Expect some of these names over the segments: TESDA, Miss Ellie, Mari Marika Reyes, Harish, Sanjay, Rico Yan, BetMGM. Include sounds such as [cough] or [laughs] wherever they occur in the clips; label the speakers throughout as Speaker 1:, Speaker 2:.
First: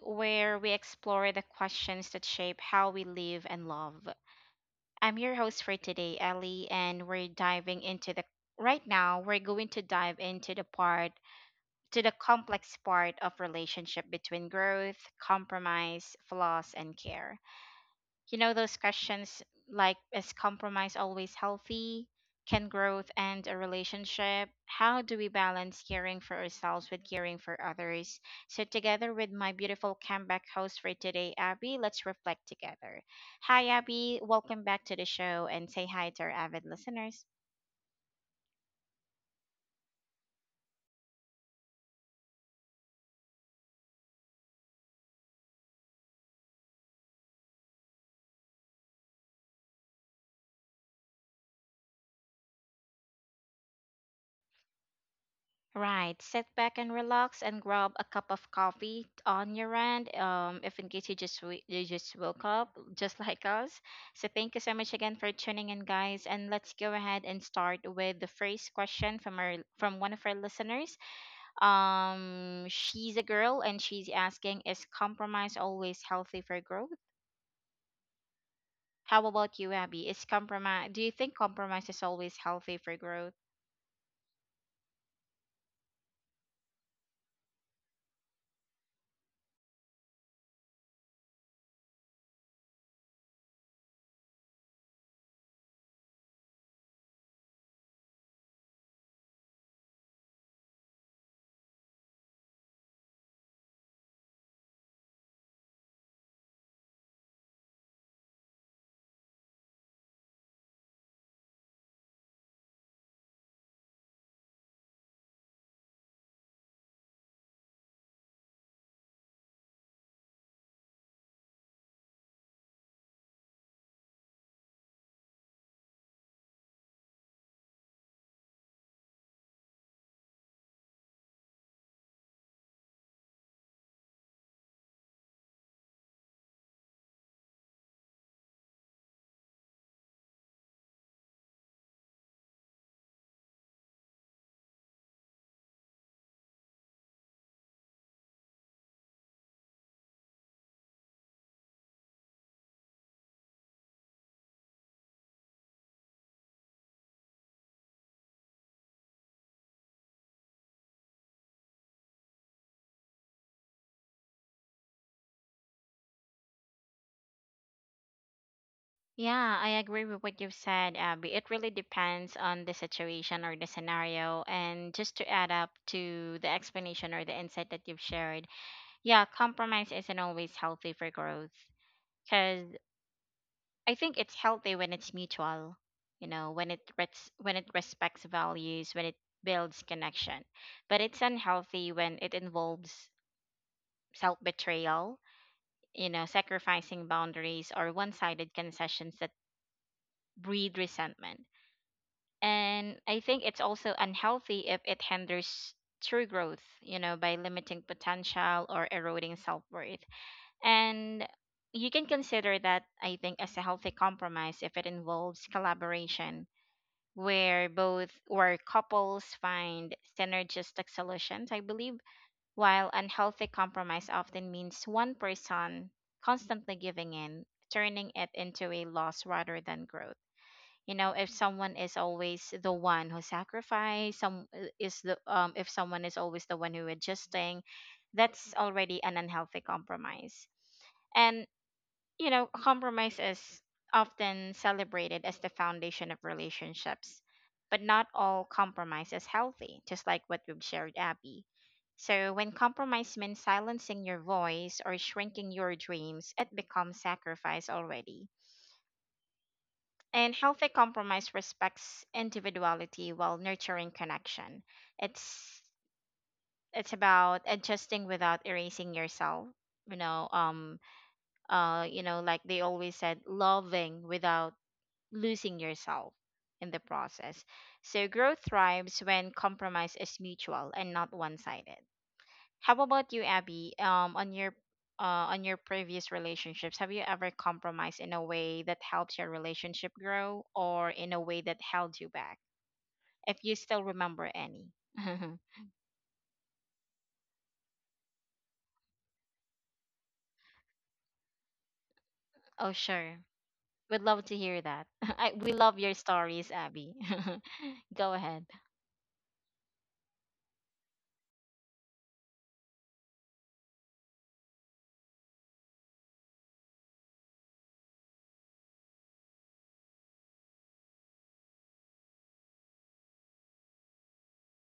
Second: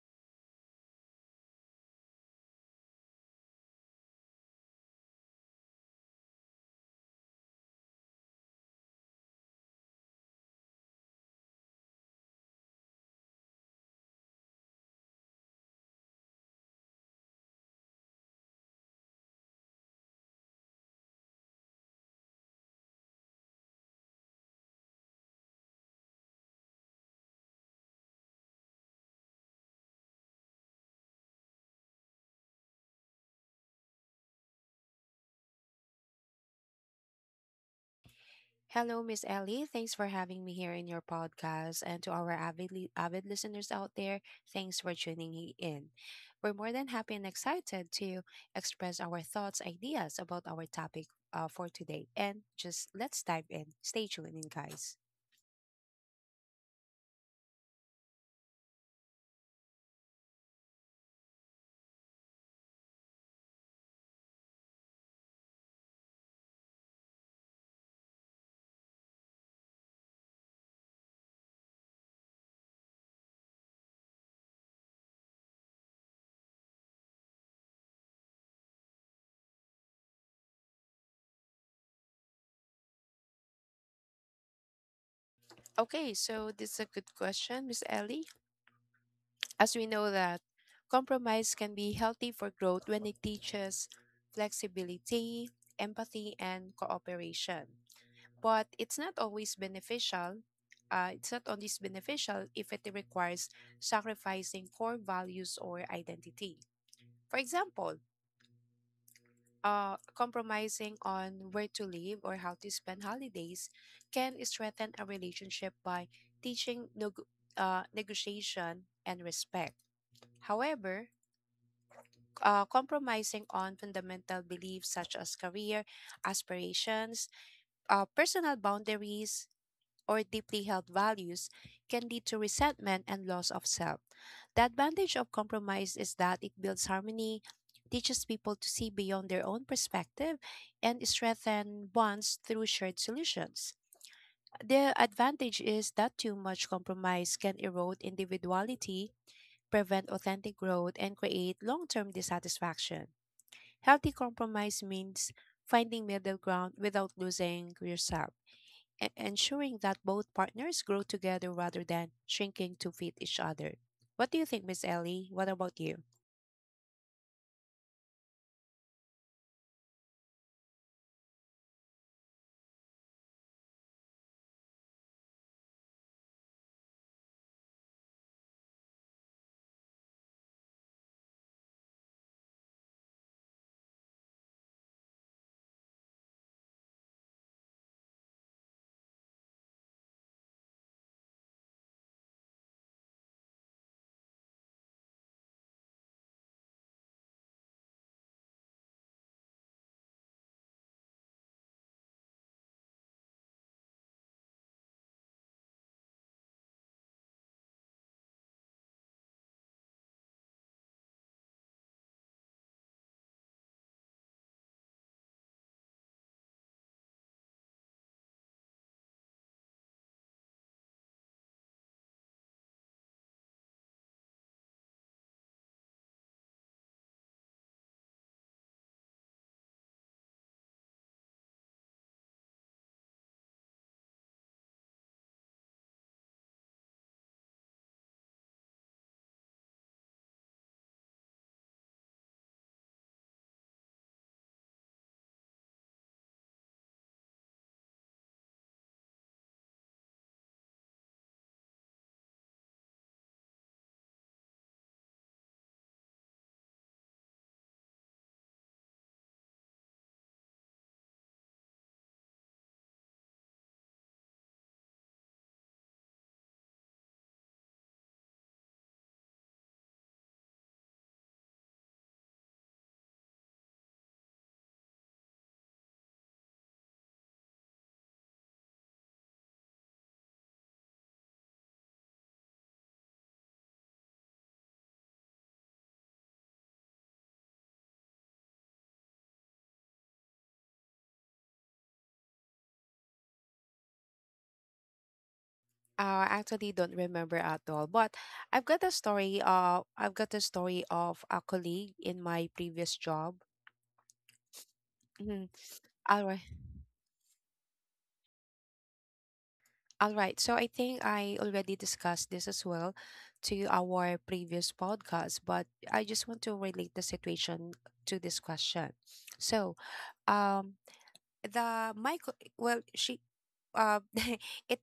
Speaker 1: where we explore the questions that shape how we live and love. I'm your host for today, Ellie, and we're diving into the right now, we're going to dive into the part to the complex part of relationship between growth, compromise, flaws, and care. You know, those questions like, is compromise always healthy? Can growth end a relationship? How do we balance caring for ourselves with caring for others? So, together with my beautiful comeback host for today, Abby, let's reflect together. Hi, Abby. Welcome back to the show and say hi to our avid listeners.
Speaker 2: Hello, Miss Ellie. Thanks for having me here in your podcast. And to our avid listeners out there, thanks for tuning in. We're more than happy and excited to express our thoughts, ideas about our topic for today. And just let's dive in. Stay tuned in, guys.
Speaker 1: Right. Sit back and relax and grab a cup of coffee on your end. If in case you just woke up, just [laughs] like us. So thank you so much again for tuning in, guys. And let's go ahead and start with the first question from our from one of our listeners. She's a girl and she's asking, is compromise always healthy for growth? How about you, Abby? Is compromise? Do you think compromise is always healthy for growth?
Speaker 2: Okay, so this is a good question, Miss Ellie. As we know that compromise can be healthy for growth when it teaches flexibility, empathy, and cooperation, but it's not always beneficial. It's not always beneficial if it requires sacrificing core values or identity. For example, compromising on where to live or how to spend holidays can strengthen a relationship by teaching negotiation and respect. However, compromising on fundamental beliefs such as career aspirations, personal boundaries, or deeply held values can lead to resentment and loss of self. The advantage of compromise is that it builds harmony, teaches people to see beyond their own perspective, and strengthens bonds through shared solutions. The advantage is that too much compromise can erode individuality, prevent authentic growth, and create long term dissatisfaction. Healthy compromise means finding middle ground without losing yourself, ensuring that both partners grow together rather than shrinking to fit each other. What do you think, Miss Ellie? What about you?
Speaker 1: Yeah, I agree with what you've said, Abby. It really depends on the situation or the scenario. And just to add up to the explanation or the insight that you've shared, yeah, compromise isn't always healthy for growth, because I think it's healthy when it's mutual, you know, when it when it respects values, when it builds connection. But it's unhealthy when it involves self-betrayal, you know, sacrificing boundaries or one-sided concessions that breed resentment. And I think it's also unhealthy if it hinders true growth, you know, by limiting potential or eroding self worth. And you can consider that, I think, as a healthy compromise if it involves collaboration where both where couples find synergistic solutions, I believe, while unhealthy compromise often means one person constantly giving in, turning it into a loss rather than growth. You know, if someone is always the one who sacrifice some is the if someone is always the one who adjusting, that's already an unhealthy compromise. And you know, compromise is often celebrated as the foundation of relationships, but not all compromise is healthy, just like what we've shared, Abby. So when compromise means silencing your voice or shrinking your dreams, it becomes sacrifice already. And healthy compromise respects individuality while nurturing connection. It's it's about adjusting without erasing yourself. You know, um, you know, like they always said, loving without losing yourself in the process. So growth thrives when compromise is mutual and not one-sided. How about you, Abby? On your previous relationships, have you ever compromised in a way that helped your relationship grow, or in a way that held you back? If you still remember any. [laughs]
Speaker 2: I actually don't remember at all, but I've got a story. I've got a story of a colleague in my
Speaker 1: Oh,
Speaker 2: previous
Speaker 1: sure.
Speaker 2: job.
Speaker 1: We'd love to hear that. [laughs]
Speaker 2: Mhm.
Speaker 1: We love your
Speaker 2: All right,
Speaker 1: stories, Abby. [laughs] Go ahead.
Speaker 2: all right. So I think I already discussed this as well to our previous podcast, but I just want to relate the situation to this question. So, um, the well, she uh, [laughs] it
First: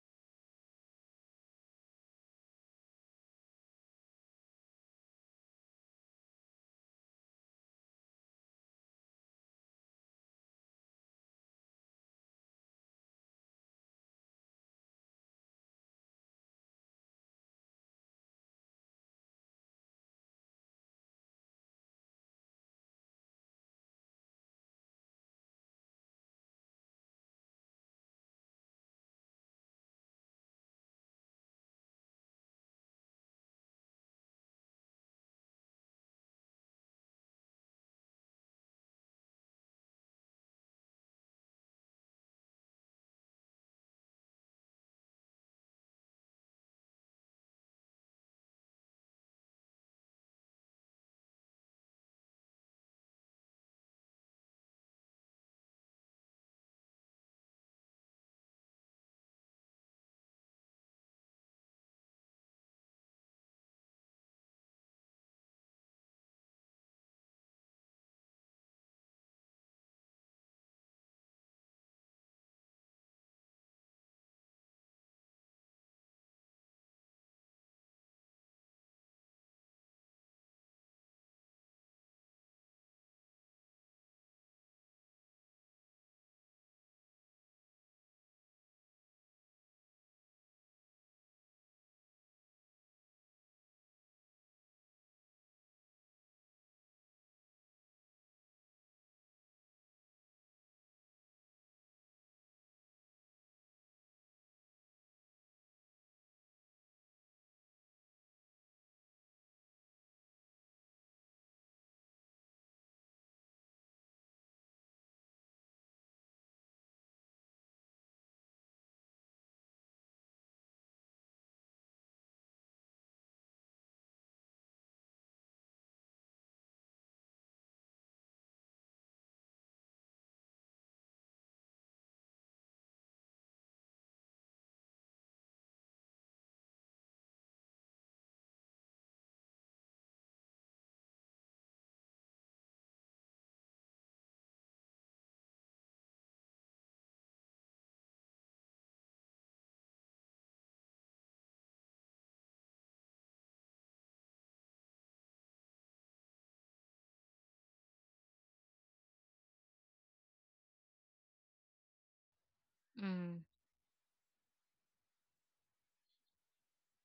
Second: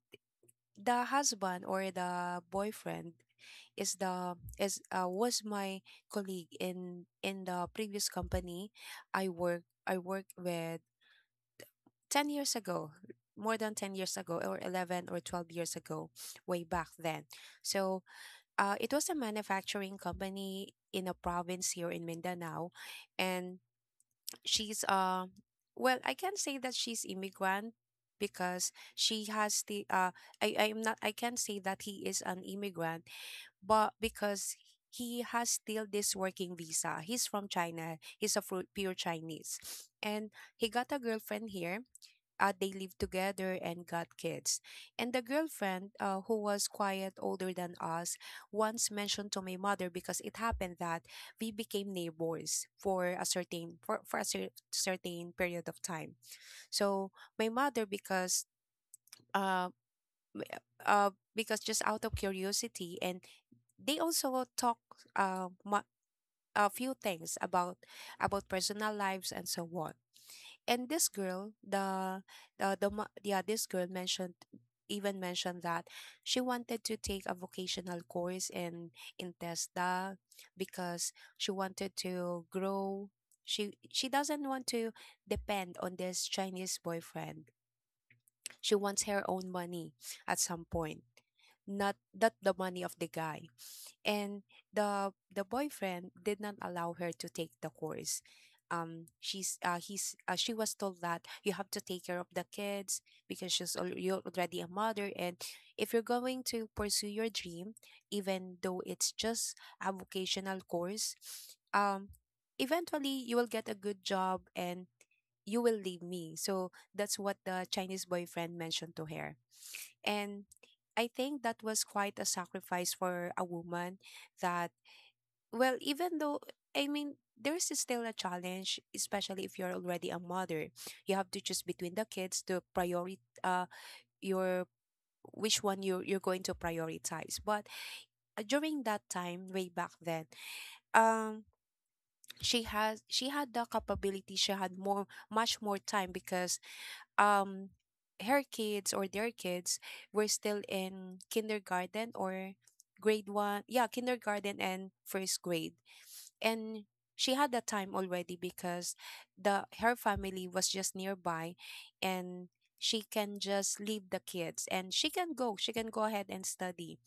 Speaker 2: the husband or the boyfriend is the is was my colleague in the previous company I worked with 10 years ago, more than 10 years ago, or 11 or 12 years ago, way back then. So it was a manufacturing company in a province here in Mindanao. And she's well, I can say that she's immigrant because she has the I I'm not, I can say that he is an immigrant, but because he has still this working visa, he's from China. He's a pure Chinese. And he got a girlfriend here. They lived together and got kids. And the girlfriend, who was quiet, older than us, once mentioned to my mother because it happened that we became neighbors for a for a certain period of time. So my mother, because uh, m- uh, because, just out of curiosity, and they also talk uh, mu- a few things about personal lives and so on. And this girl, yeah, this girl mentioned that she wanted to take a vocational course in TESDA because she wanted to grow. She doesn't want to depend on this Chinese boyfriend. She wants her own money at some point, not that the money of the guy. And the boyfriend did not allow her to take the course. She was told that you have to take care of the kids because you're already a mother, and if you're going to pursue your dream, even though it's just a vocational course, um eventually you will get a good job and you will leave me. So that's what the Chinese boyfriend mentioned to her. And I think that was quite a sacrifice for a woman. That, well, even though, I mean, there's still a challenge, especially if you're already a mother. You have to choose between the kids to prioritize, uh, your, which one you're going to prioritize. But during that time, way back then, um, she had the capability, she had more much more time because um her kids or their kids were still in kindergarten or grade 1, yeah, kindergarten and first grade. And she had that time already because the her family was just nearby, and she can
Speaker 1: Mm,
Speaker 2: just leave the kids, and she can go ahead and study.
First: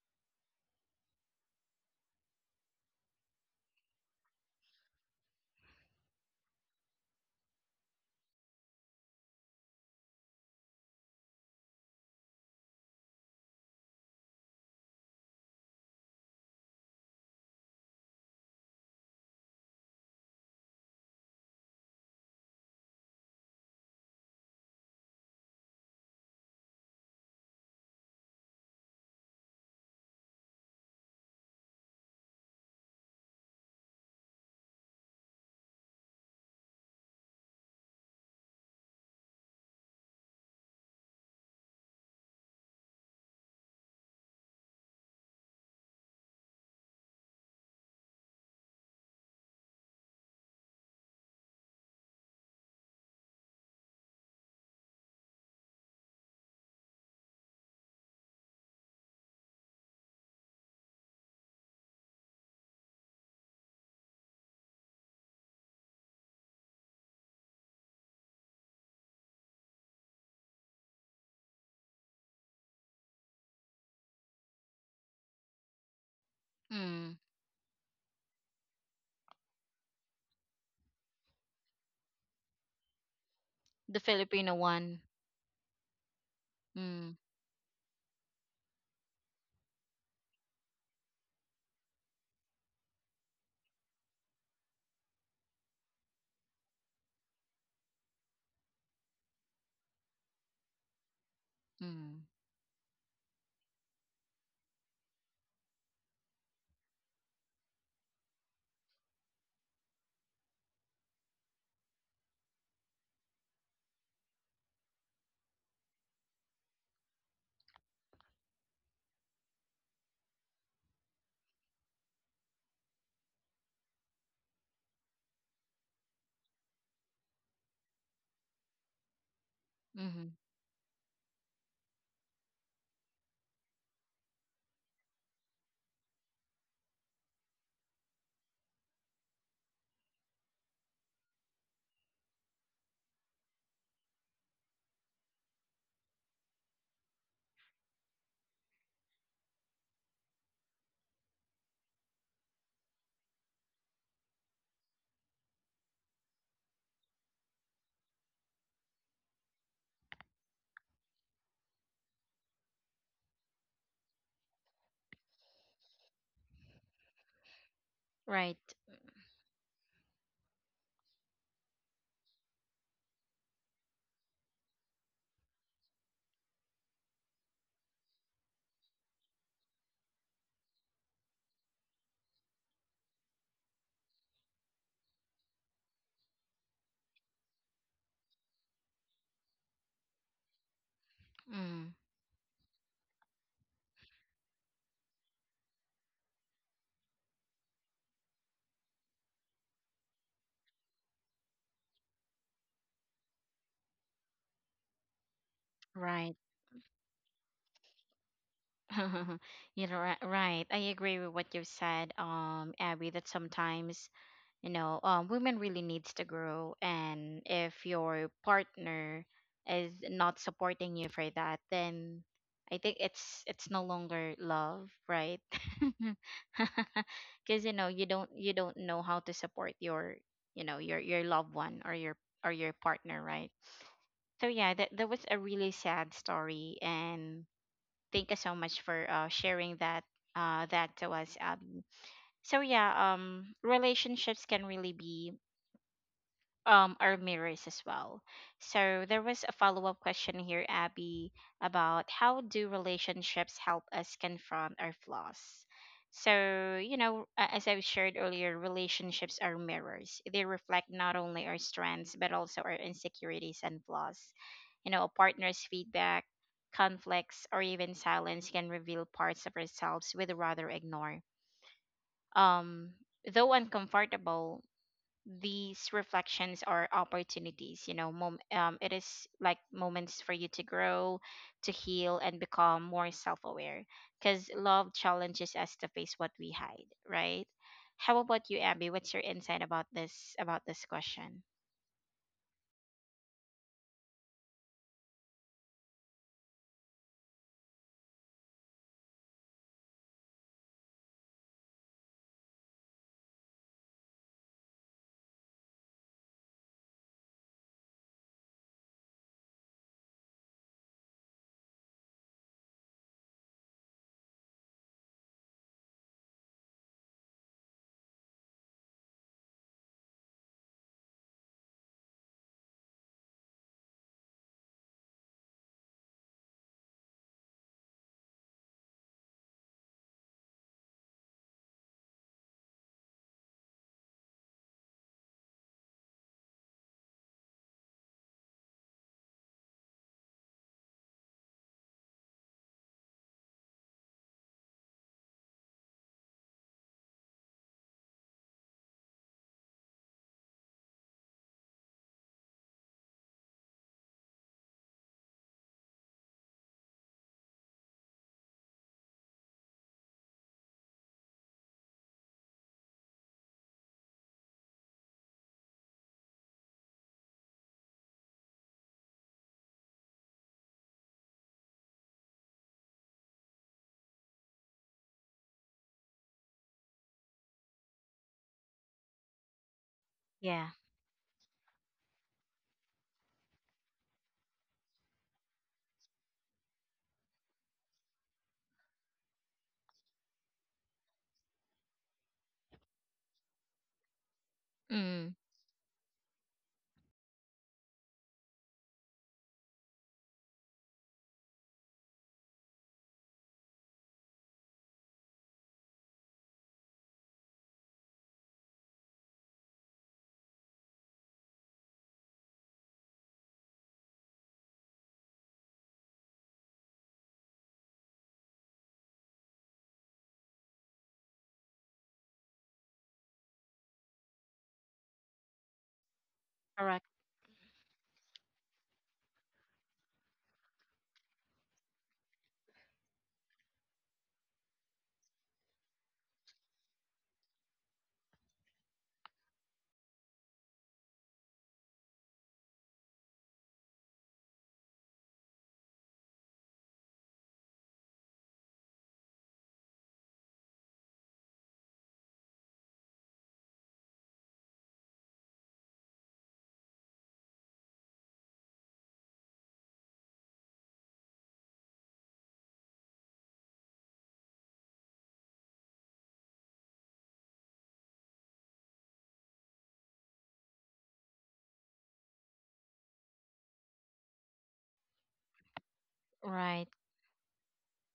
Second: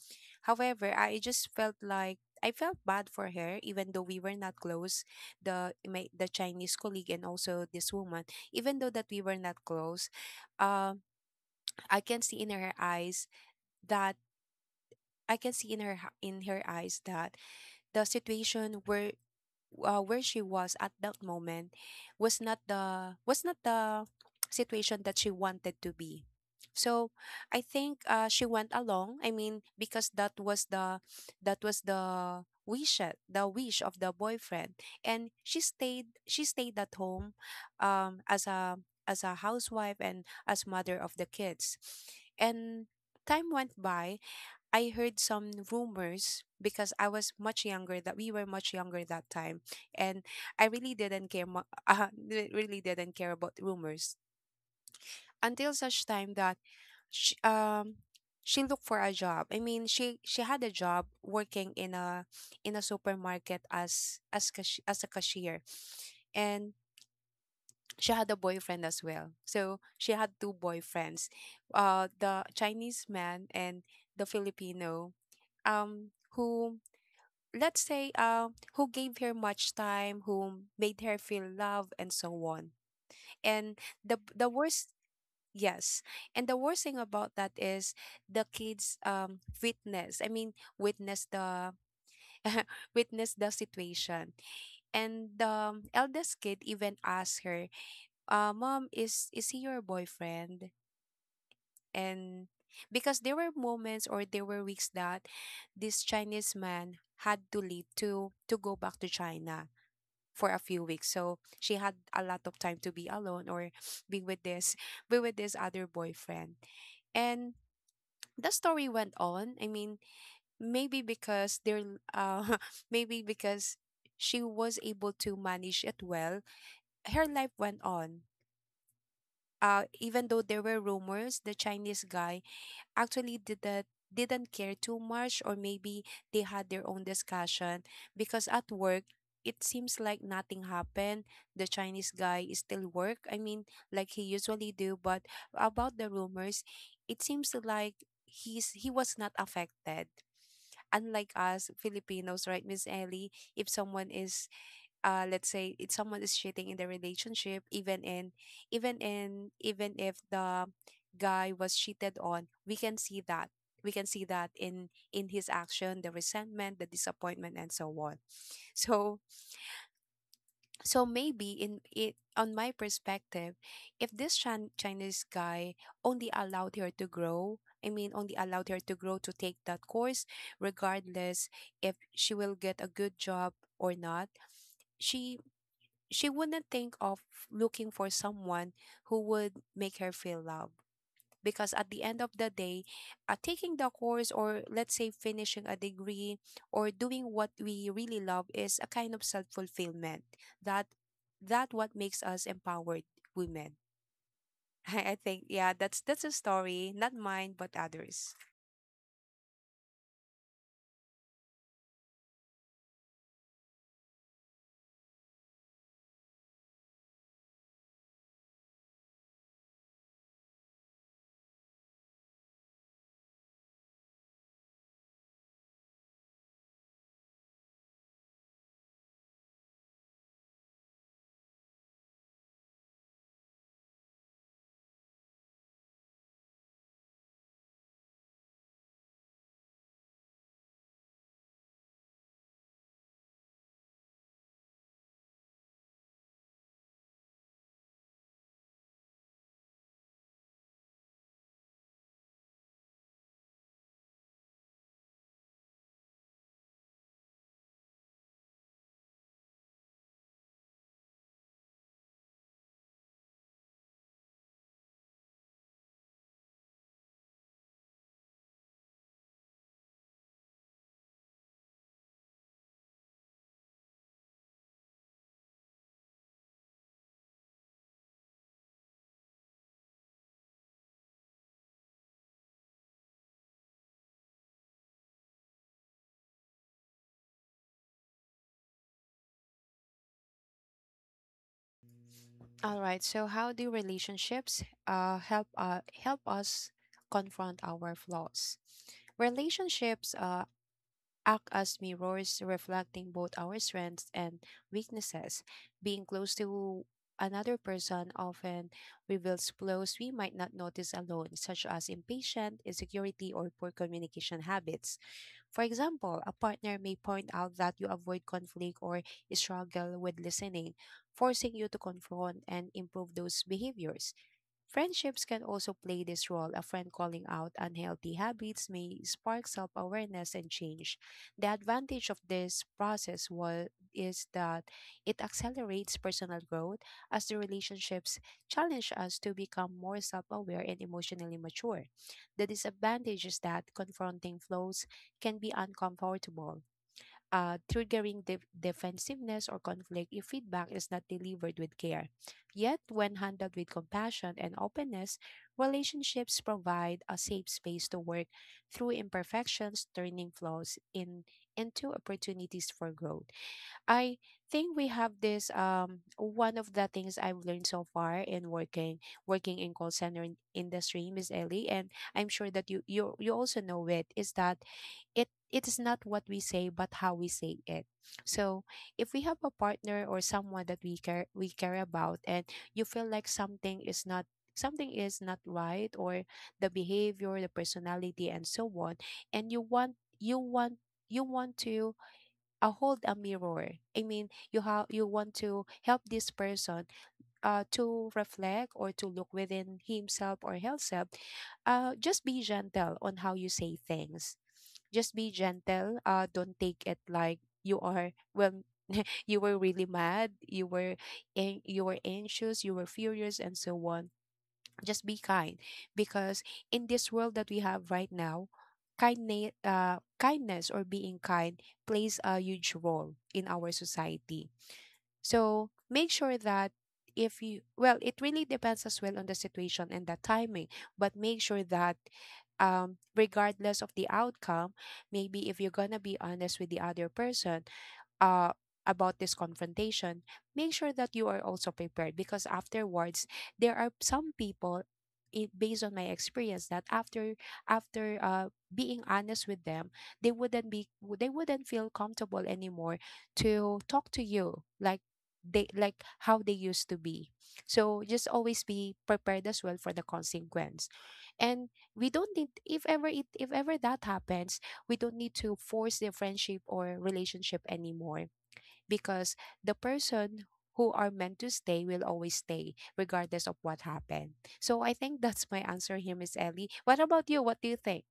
Speaker 2: However, I felt bad for her, even though we were not close, the Chinese colleague and also this woman. Even though that we were not close, uh, I can see in her eyes that, I can see in her h- in her eyes that the situation were where she was at that moment was not the situation that she wanted to be. So I think, she went along, I mean, because that was the wish of the boyfriend. And she stayed at home as a, as a housewife and as mother of the kids. And time went by. I heard some rumors because I was much younger that we were much younger that time. And I really didn't care mu- [laughs] really didn't care about rumors until such time that she, um she looked for a job. I mean, she had a job working in a, in a supermarket as as a cashier. And she had a boyfriend as well. So she had two boyfriends, the Chinese man and the Filipino, who
Speaker 1: mm,
Speaker 2: let's say who gave her much time, who made her feel love and so on. And
Speaker 1: the
Speaker 2: the
Speaker 1: Filipino
Speaker 2: worst
Speaker 1: one.
Speaker 2: yes, and the worst thing
Speaker 1: Mm,
Speaker 2: about that is the kids witness I mean witness the [laughs] witness the situation. And the eldest kid even asked her, mom, is he your boyfriend.
Speaker 1: mm,
Speaker 2: And because there were moments, or there were weeks that this Chinese man had to leave to go back to China for a few weeks. So she had a lot of time to be alone or be with this, be with this other boyfriend. And the story went on. I mean, maybe because they're [laughs] maybe because she was able to manage it well, her life went on. Even
Speaker 1: mm,
Speaker 2: though there were rumors, the Chinese guy actually didn't care too much, or maybe they had their own discussion, because at work it seems like nothing happened. The Chinese guy is still work I mean like he usually do. But about the rumors, it seems like he was not affected, unlike us Filipinos, right, Miss Ellie? If someone is, uh, let's say if someone is cheating in the relationship, even if the guy was cheated on, we can see that, in his action, the resentment, the disappointment, and so on.
Speaker 1: right.
Speaker 2: So, so maybe in it on my perspective, if this Chinese guy only allowed her to grow, I mean only allowed her to grow to take that course, regardless if she will get a good job or not, she, she wouldn't think of looking for someone who would make her feel loved. Because at
Speaker 1: Mm,
Speaker 2: the end of the day, taking the course, or let's say finishing a degree, or doing what we really love is a kind of self-fulfillment. That, that what makes us empowered women, [laughs] I think. Yeah, that's a
Speaker 1: right.
Speaker 2: story, not mine but others.
Speaker 1: [laughs] Right. I agree with what you've said, Abby, that sometimes, you know, women really needs to grow. And if your partner is not supporting you for that, then I think it's no longer love, right? [laughs] Because you know, you don't know how to support your loved one or your partner, right? So yeah, that was a really sad story, and thank you so much for sharing that to us, Abby. So yeah, relationships can really be our mirrors as well. So there was a follow-up question here, Abby, about how do relationships help us confront our flaws? So, you know, as I shared earlier, relationships are mirrors. They reflect not only our strengths but also our insecurities and flaws. You know, a partner's feedback, conflicts, or even silence can reveal parts of ourselves we'd rather ignore. Um, though uncomfortable, these reflections are opportunities. It is like moments for you to grow, to heal and become more self-aware, because love challenges us to face what we hide, right? How about you, Abby? What's your insight about this question?
Speaker 2: All right, so how do relationships help us confront our flaws? Relationships act as mirrors reflecting both our strengths and weaknesses. Being close to another person often reveals flaws we might not notice alone, such as impatience, insecurity, or poor communication habits. For example, a partner may point out that you avoid conflict or struggle with listening, forcing you to confront and improve those behaviors. Friendships can also play this role. A friend calling out unhealthy habits may spark self awareness and change. The advantage of this process is that it accelerates personal growth as the relationships challenge us to become more self aware and emotionally mature. The disadvantage is that confronting flaws can be uncomfortable, triggering defensiveness or conflict if feedback is not delivered with care. Yet, when handled with compassion and openness, relationships provide a safe space to work through imperfections, turning flaws in, into opportunities for growth. I think we have this one of the things I've learned so far in working in call center industry, Miss Ellie, and I'm sure that you also know it is that it is not what we say but how we say it. So if we have a partner or
Speaker 1: Yeah.
Speaker 2: someone that we care about and you feel like something is not, something is not right, or the behavior, the personality and so on, and you want to hold a mirror, I mean, you have, you
Speaker 1: Mm,
Speaker 2: want to help this person to reflect or to look within himself or herself. Just be gentle on how you say things. Just be gentle, don't take it like you are when you were really mad, you were you were anxious, you were furious and so on. Just be kind, because in this world that we have right now, kindness, kindness or being kind plays a huge role in our society. So make sure that,
Speaker 1: correct.
Speaker 2: if you, well, it really depends as well on the situation and the timing, but make sure that regardless of the outcome, maybe if you're gonna be honest with the other person uh, about this confrontation, make sure that you are also prepared, because afterwards there are some people, based on my experience, that after after being honest with them, they wouldn't be they wouldn't feel comfortable anymore to talk to you like they, like how they used to be. So just always be prepared as well for the consequence. And we don't need, if ever that happens, we don't need to force their friendship or relationship anymore, because the person who are meant to stay will always stay regardless of what happened. So I think that's my answer here, Miss Ellie.
Speaker 1: Right.
Speaker 2: What about you? What do you think?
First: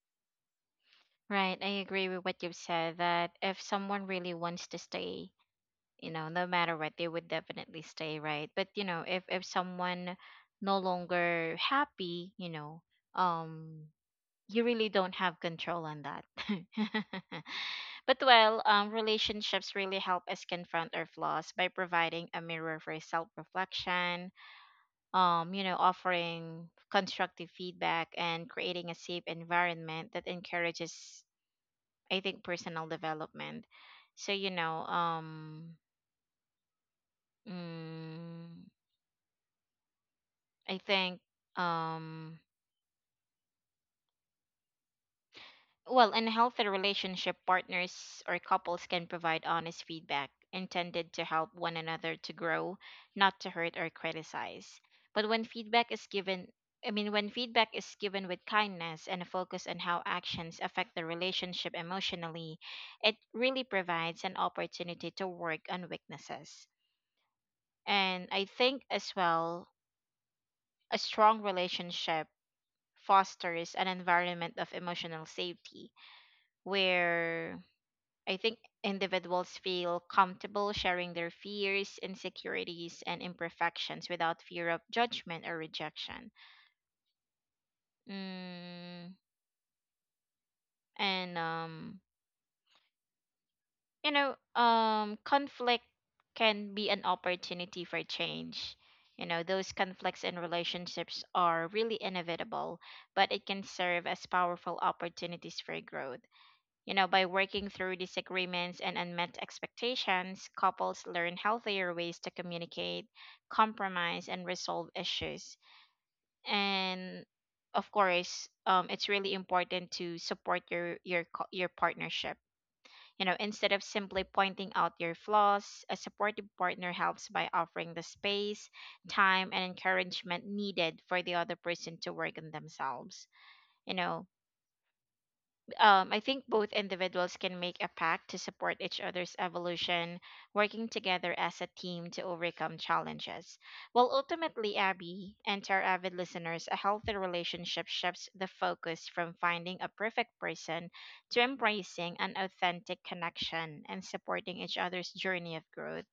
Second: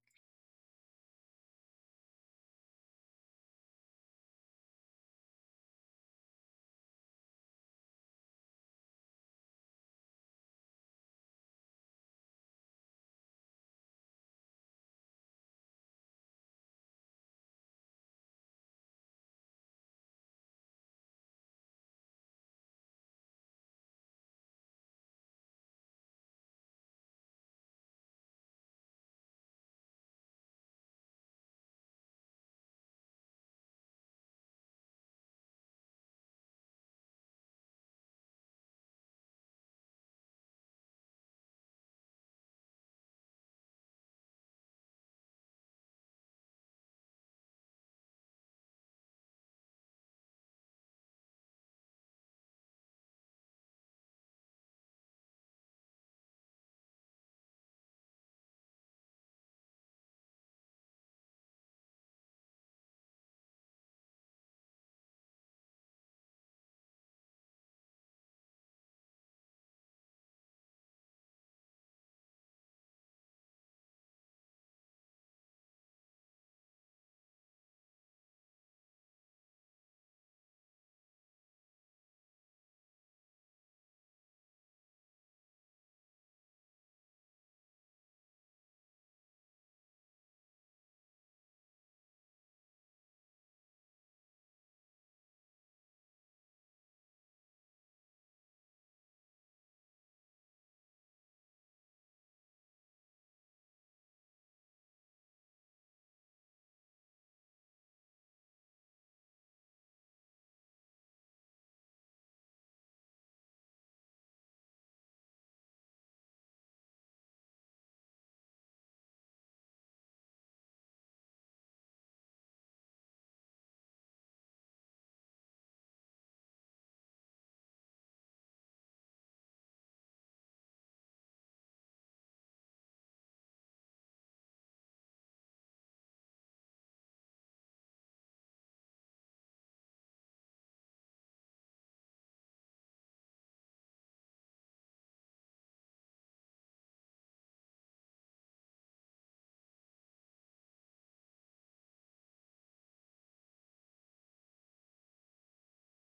Speaker 1: Right, I agree with what you've said that if someone really wants to stay, you know, no matter what, they would definitely stay, right? But you know, if someone no longer happy, you know, um you really don't have control on that. [laughs] But well, relationships really help us confront our flaws by providing a mirror for self reflection, you know, offering constructive feedback and creating a safe environment that encourages, I think, personal development. So you know, mm, I think, um well, in a healthy relationship, partners or couples can provide honest feedback intended to help one another to grow, not to hurt or criticize. But when feedback is given, I mean, when feedback is given with kindness and a focus on how actions affect the relationship emotionally, it really provides an opportunity to work on weaknesses. And I think as well, a strong relationship fosters an environment of emotional safety where, I think, individuals feel comfortable sharing their fears, insecurities, and imperfections without fear of judgment or rejection. Mm, and, you know, conflict can be an opportunity for change. You know, those conflicts in relationships are really inevitable, but it can serve as powerful opportunities for growth. You know, by working through disagreements and unmet expectations, couples learn healthier ways to communicate, compromise, and resolve issues. And of course, it's really important to support your partnership. You know, instead of simply pointing out your flaws, a supportive partner helps by offering the space, time, and encouragement needed for the other person to work on themselves. You know, I think both individuals can make a pact to support each other's evolution, working together as a team to overcome challenges. Well, ultimately, Abby, and to our avid listeners, a healthy relationship shifts the focus from finding a perfect person to embracing an authentic connection and supporting each other's journey of growth,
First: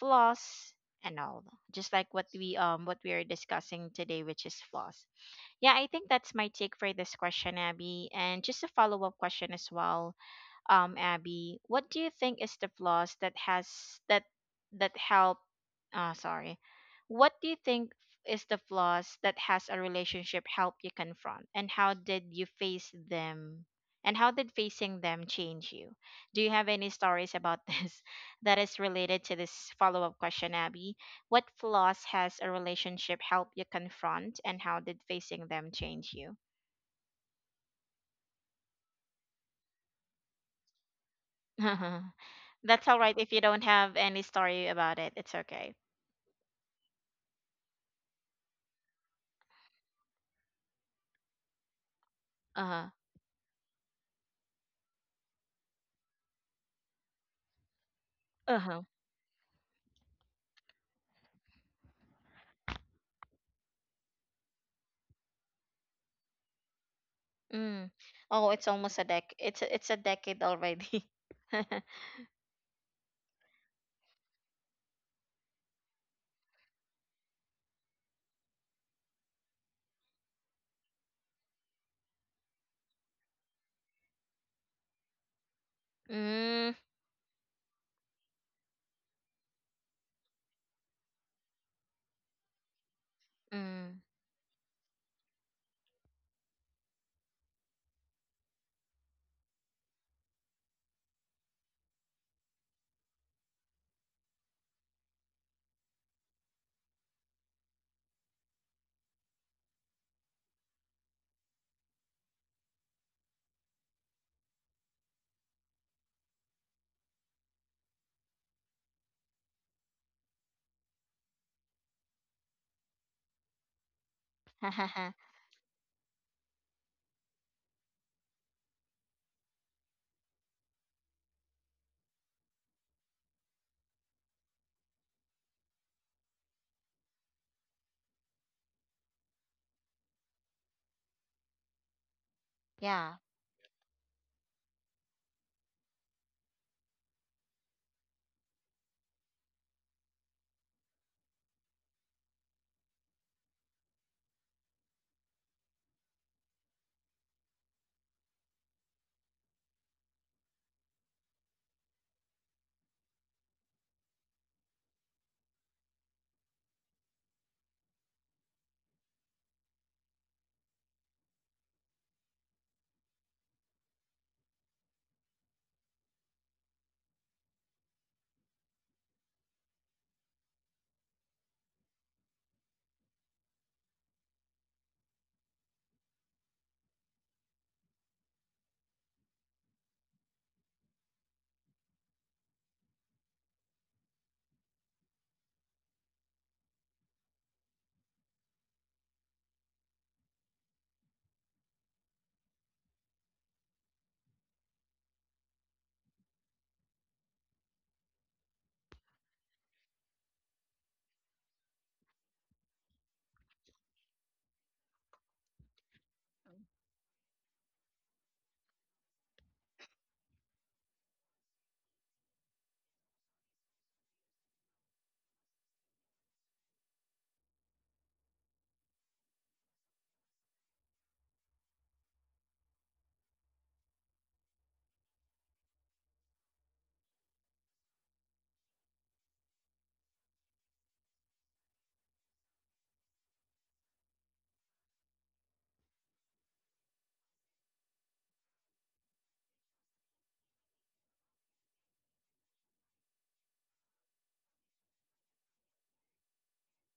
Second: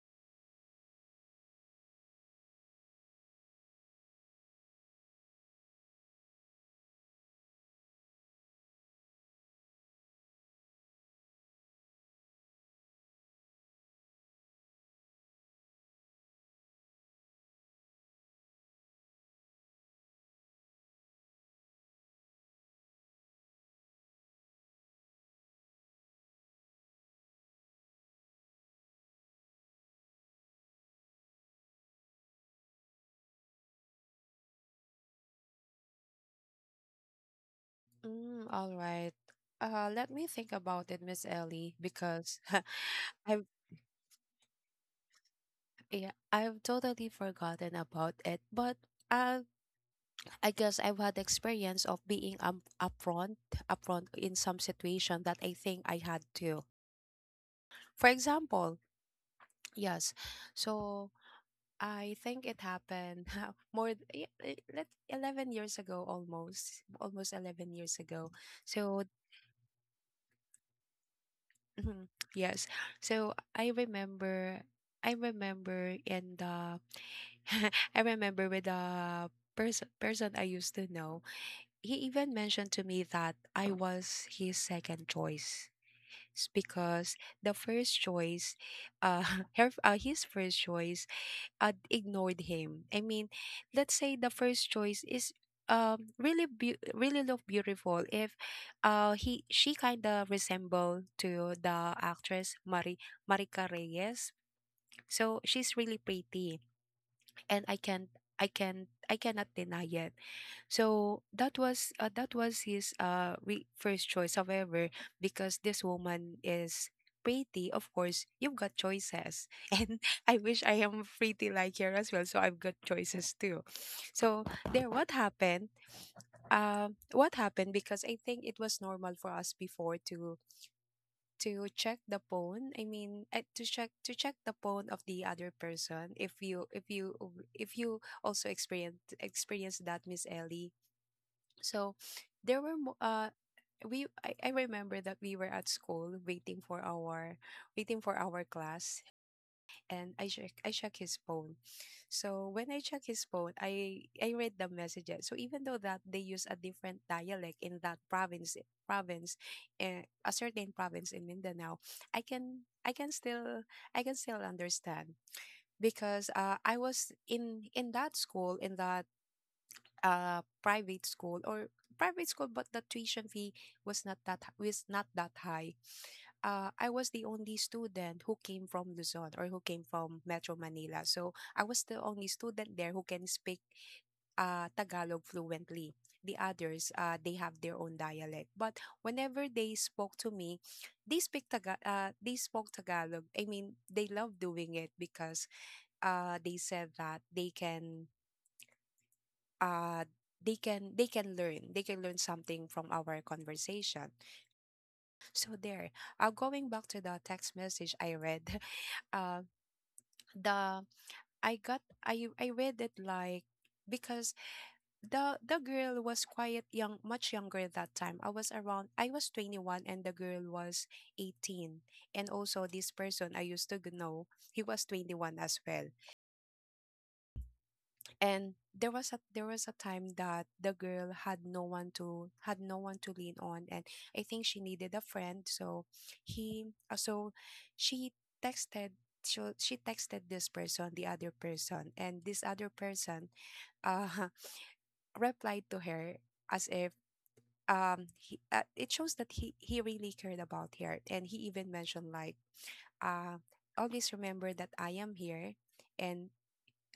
Speaker 1: flaws, and all. Just like what we are discussing today, which is flaws. Yeah, I think that's my take for this question, Abby. And just a follow up question as well, Abby, what do you think is the flaws that has that that help? Sorry, what do you think is the flaws that has a relationship help you confront, and how did you face them? And how did facing them change you? Do you have any stories about [laughs] this that is related to this follow up question, Abby? What flaws has a relationship help you confront, and how did facing them change you?
Speaker 2: Mm, all right. Let me think about it, Miss Ellie,
Speaker 1: [laughs]
Speaker 2: because [laughs]
Speaker 1: That's all right if you
Speaker 2: I've,
Speaker 1: don't have any story about it. It's okay.
Speaker 2: yeah, I've totally forgotten about it. But uh, I guess I've had experience of being
Speaker 1: Uh-huh.
Speaker 2: upfront, upfront in some situation that I think I had to. For
Speaker 1: Uh-huh.
Speaker 2: example, yes. So I think it happened [laughs] more th- y- y- let 11 years ago, almost, almost 11
Speaker 1: Mm.
Speaker 2: years ago.
Speaker 1: Oh, it's almost
Speaker 2: So
Speaker 1: a dec. It's a decade already. [laughs]
Speaker 2: mhm, yes. So I remember, I remember in the [laughs] I remember with the person I used to know. He even mentioned to me that I was his second choice. It's
Speaker 1: Mm.
Speaker 2: because the first choice, uh, [laughs] his first choice ignored him. I mean, let's
Speaker 1: Mm.
Speaker 2: say the first choice is really look beautiful. If he she kind of resemble to the actress Marika Reyes, so she's really pretty, and I cannot deny it. So that was his first choice. However, because this woman is pretty, of course you've got choices, [laughs] and I wish I am pretty like her as well. So I've got choices too. So there, what
Speaker 1: [laughs]
Speaker 2: happened? What happened? Because I think it was normal for us before to check the phone. I mean, to check the phone of the other person. If you if you if you also experience that, Miss Ellie. So there were
Speaker 1: Yeah.
Speaker 2: I remember that we were at school waiting for our, waiting for our class. And I check his phone. So when I check his phone, I read the messages. So even though that they use a different dialect in that province, eh, a certain province in Mindanao, I can still, I can still understand, because I was in that school, in that private school, or private school. But the tuition fee was not was not that high. I was the only student who came from Luzon, or who came from Metro Manila. So I was the only student there who can speak Tagalog fluently. The others, they have their own dialect. But whenever they spoke to me, they they spoke Tagalog. I mean, they love doing it because they said that they can uh they can learn something from our conversation. So there, going back to the text message I read, [laughs] uh the I got I read it like, because the girl was quite young, much younger. At that time I was around, I was 21, and the girl was 18. And also this person I used to know, he was 21 as well. And there was a, there was a time that the girl had no one to had no one to lean on, and I think she needed a friend. So he, uh, so she texted, she texted this person, the other person, and this other person uh [laughs] replied to her as if, he, it shows that he really cared about her, and he even mentioned like, uh always remember that I am here, and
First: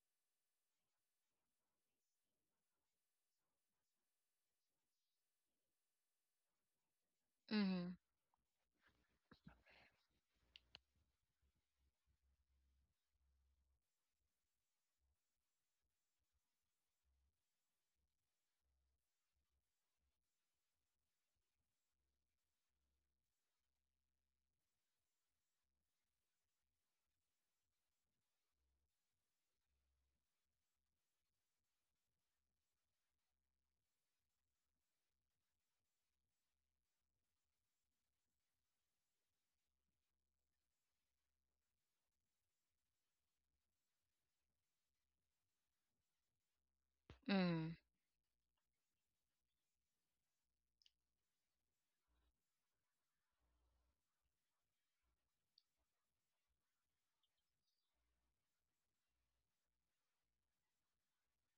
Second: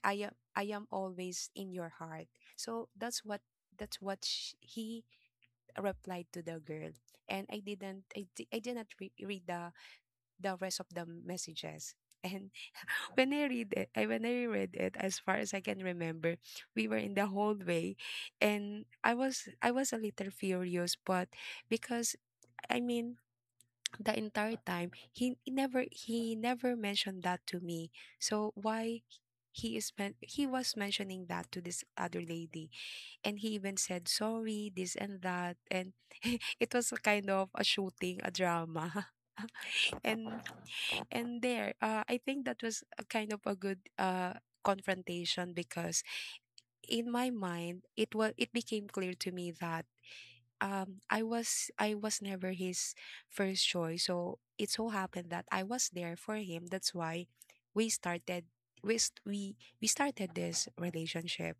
Speaker 2: I am always in your heart. So that's what, that's what he replied to the girl. And
Speaker 1: Mm.
Speaker 2: I did not read the rest of the messages. And [laughs] when I read it, I when I read it, as far as I can remember, we were in the hallway, and I was a little furious. But because, I mean, the entire time he, he never mentioned that to me. So why he he was mentioning that to this other lady, and he even said sorry, this and that. And [laughs] it was a kind of a shooting a drama. [laughs] and and there, I think that was a kind of a good confrontation, because in my
Speaker 1: Mm.
Speaker 2: mind, it was, it became clear to me that I was never his first choice. So it so happened that I was there for him. That's why we started, we st- we started this relationship.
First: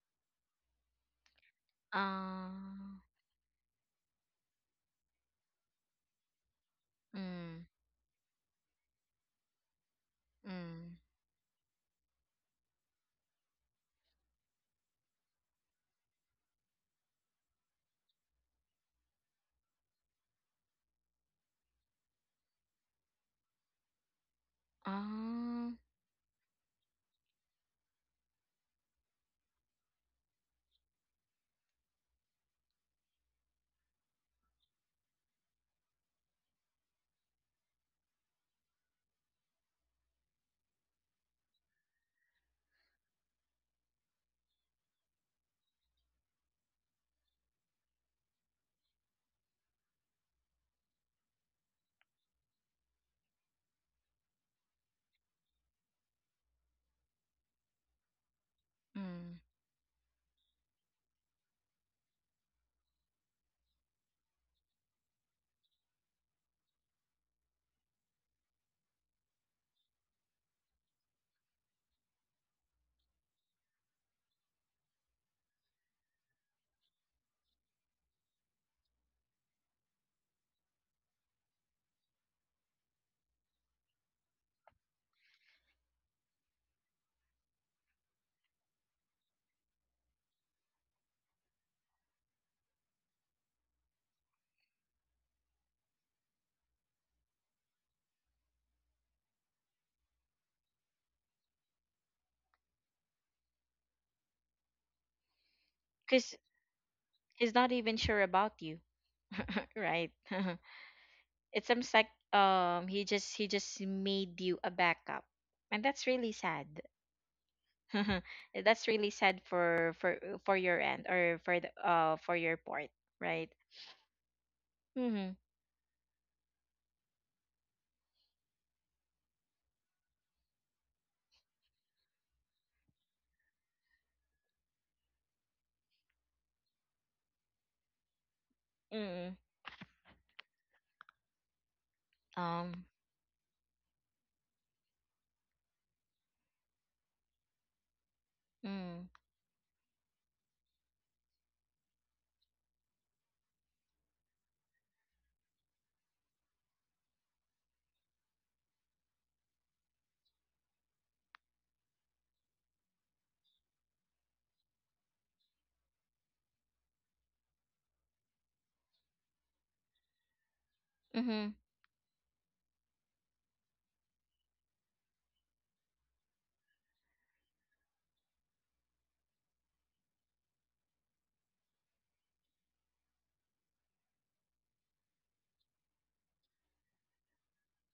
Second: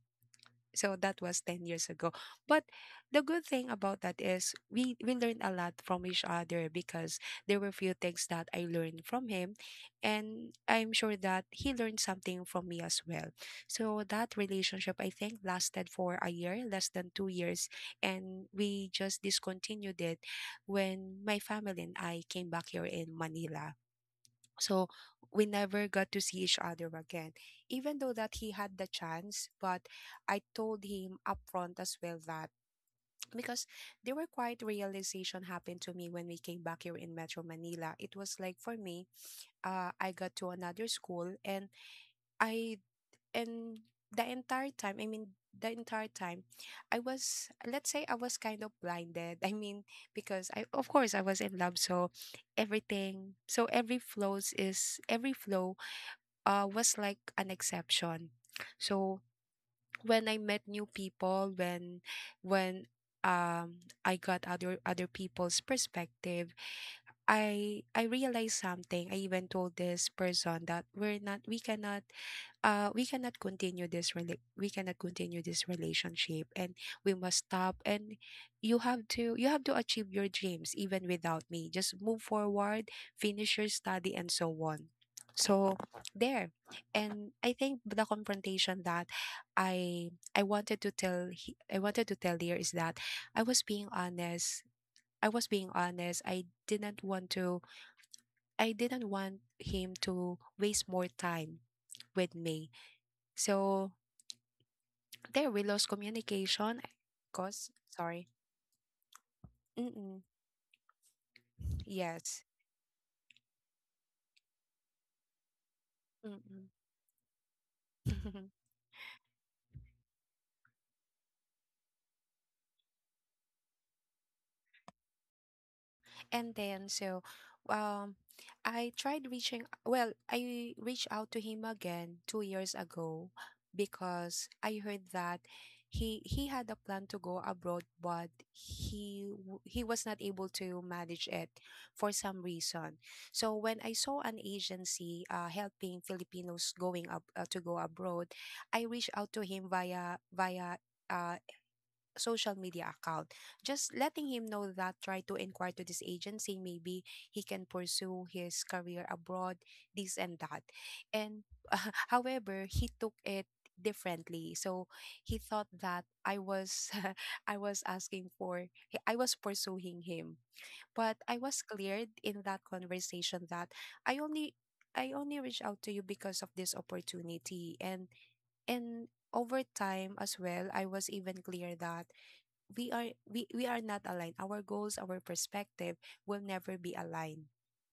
Speaker 2: So that was 10 years ago. But
Speaker 1: Um.
Speaker 2: the good thing about that is we learned a lot from each other, because there
Speaker 1: Mm.
Speaker 2: were few things that I learned from him, and I'm
Speaker 1: Mm.
Speaker 2: sure that he learned something from me as well. So that relationship, I think, lasted for a year, less than 2 years, and we just discontinued it when my family and I came back here in Manila. So we
Speaker 1: Um.
Speaker 2: never got to see each other again, even though that he had the chance. But I told him upfront as well that, [tsk] because there were quite realization happened to me when we came back here in Metro Manila. It was like for me, I got to another school. And I, and the entire time, I mean, the entire time, I was, let's say I was kind of blinded. [laughs] I mean, because I, of course I was in love. So everything, so every flows is every flow was like an exception. So
Speaker 1: Mm.
Speaker 2: when I met new people, when I got other people's perspective, I realized something. I even told this person that we cannot, we cannot continue this relationship, and we must stop. And you have to achieve your dreams even without me. Just move forward, finish your study and so on. So there. And I think the confrontation that I wanted to tell I wanted to tell here is that I was being honest. I didn't want to, I didn't want him to waste more time with me. So there, we lost
Speaker 1: Cause
Speaker 2: communication
Speaker 1: he's
Speaker 2: because,
Speaker 1: not even sure
Speaker 2: sorry.
Speaker 1: about you, [laughs] right?
Speaker 2: Mm-mm.
Speaker 1: [laughs] It seems like
Speaker 2: Yes.
Speaker 1: he just made you a backup, and that's really
Speaker 2: Mm-mm.
Speaker 1: sad.
Speaker 2: [laughs]
Speaker 1: [laughs] That's really sad for your end or for your part, right? Mhm.
Speaker 2: And then so, um I tried reaching, well, I reached out to him again 2 years ago, because I heard that he had a plan to go abroad, but he
Speaker 1: Mm.
Speaker 2: he was not able to manage it for some
Speaker 1: Um.
Speaker 2: reason. So when I saw an agency helping Filipinos going up to go abroad, I
Speaker 1: Mm.
Speaker 2: reached out to him via uh, social media account. Just letting him know that try to inquire to this agency, maybe he can pursue his career abroad, this and that. And [laughs] however, he took it differently. So he thought that I was [laughs] I was asking for I was pursuing him. But I
Speaker 1: Mhm.
Speaker 2: was cleared in that conversation that I only I only reached out to you because of this opportunity. And over time as well, I was even clear that we are not aligned. Our goals, our perspective will never be aligned.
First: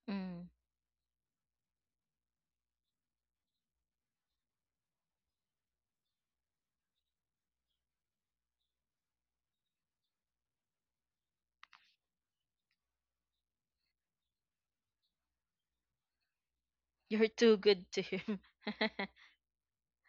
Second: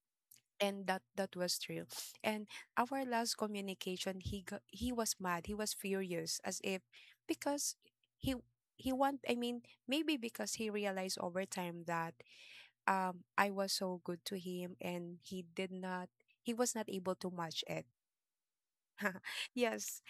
Speaker 1: Mm.
Speaker 2: And that, that was true. And our last communication, he got, he was mad, he was furious, as if, because he he want, I mean, maybe because he realized over time that I was so good to him, and he did not, he was not able
Speaker 1: You're
Speaker 2: to
Speaker 1: too
Speaker 2: match it.
Speaker 1: good to him. [laughs]
Speaker 2: [laughs] Yes.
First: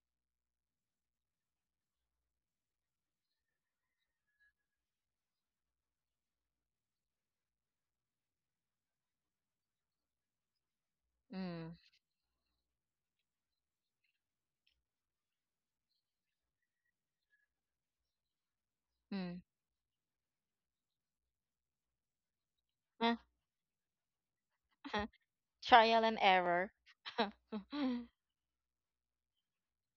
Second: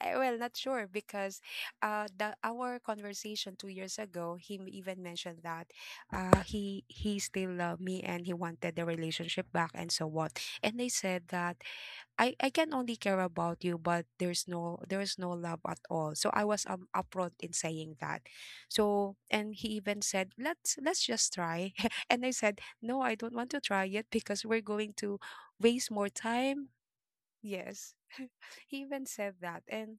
Speaker 2: Eh, well, not sure, because the our conversation 2 years ago, he even mentioned that he still loved me, and he wanted the relationship back and so on. And I said that
Speaker 1: Mm.
Speaker 2: I can only care about you, but there's no, there's no love at all. So I was upfront in saying that. So,
Speaker 1: Mm.
Speaker 2: and he even said, let's just try, [laughs] and I said no, I don't want to try yet because we're going to
Speaker 1: [laughs]
Speaker 2: waste
Speaker 1: Trial
Speaker 2: more
Speaker 1: and
Speaker 2: time.
Speaker 1: error. [laughs]
Speaker 2: Yes. [laughs] He even said that. And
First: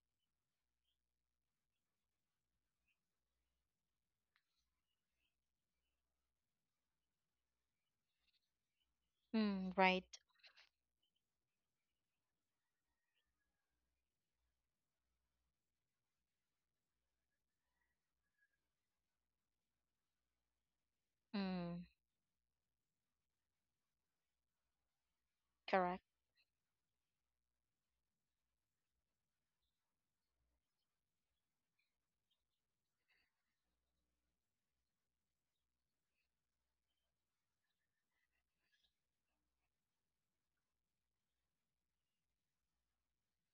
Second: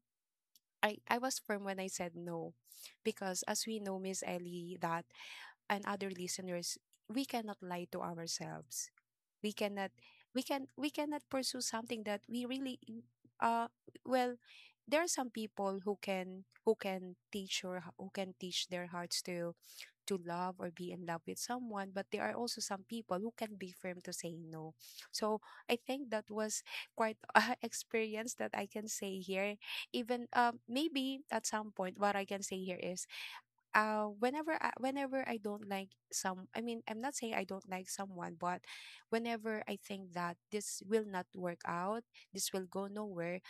Speaker 2: I was firm when I said no. Because as we know, Miss Ellie, that and other listeners, we cannot lie to ourselves. We
Speaker 1: Mm,
Speaker 2: cannot
Speaker 1: right.
Speaker 2: we cannot pursue something that we really uh well there are some people who can teach or h- who can teach their hearts to love or be in love with
Speaker 1: Mm,
Speaker 2: someone, but there are also some people who can be firm to say no. So I
Speaker 1: correct.
Speaker 2: think that was quite [laughs] a experience that I can say here. Even maybe at some point, what I can say here is whenever whenever I don't like some, I mean I'm not saying I don't like someone, but whenever I think that this will not work out, this will go nowhere,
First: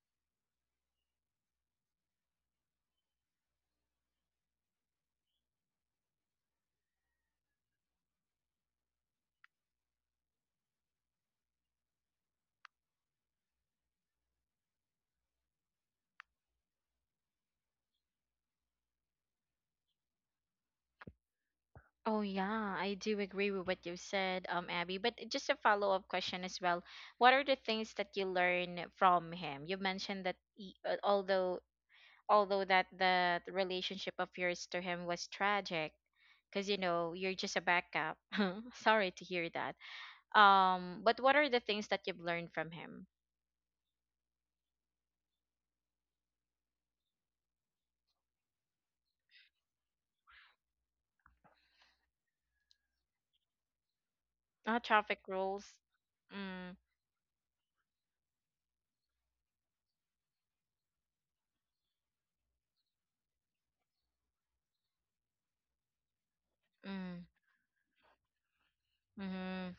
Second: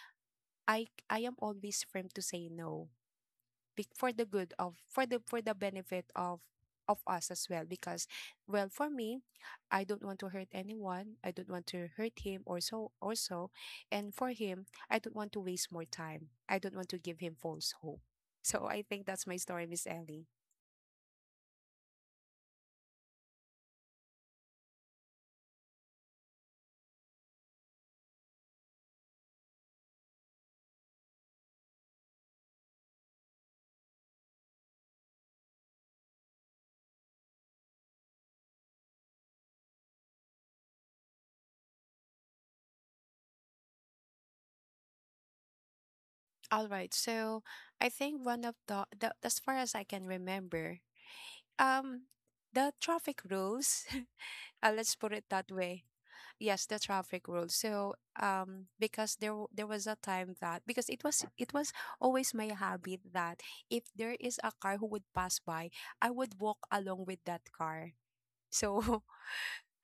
Speaker 2: I am always firm to say no for the good of for the benefit of us as well because well for me, I don't want to hurt anyone, I don't want to hurt him or so or so. And for him, I don't want to waste more time, I don't want to give him false hope. So I think that's my story, Miss Ellie.
Speaker 1: Oh yeah, I do agree with what you said, Abby. But just a follow up question as well. What are the things that you learn from him? You mentioned that he, although that the relationship of yours to him was tragic, because you know you're just a backup. [laughs] Sorry to hear that. But what are the things that you've learned from him?
Speaker 2: All right, so I think one of the as far as I can remember, um the traffic rules. [laughs] uh, let's put
Speaker 1: Traffic
Speaker 2: it that
Speaker 1: rules.
Speaker 2: way. Yes,
Speaker 1: Mm,
Speaker 2: the traffic rules. So because there was a time that because it was always my habit that if there is a car who would pass by, I would walk along with
Speaker 1: mm,
Speaker 2: that car. So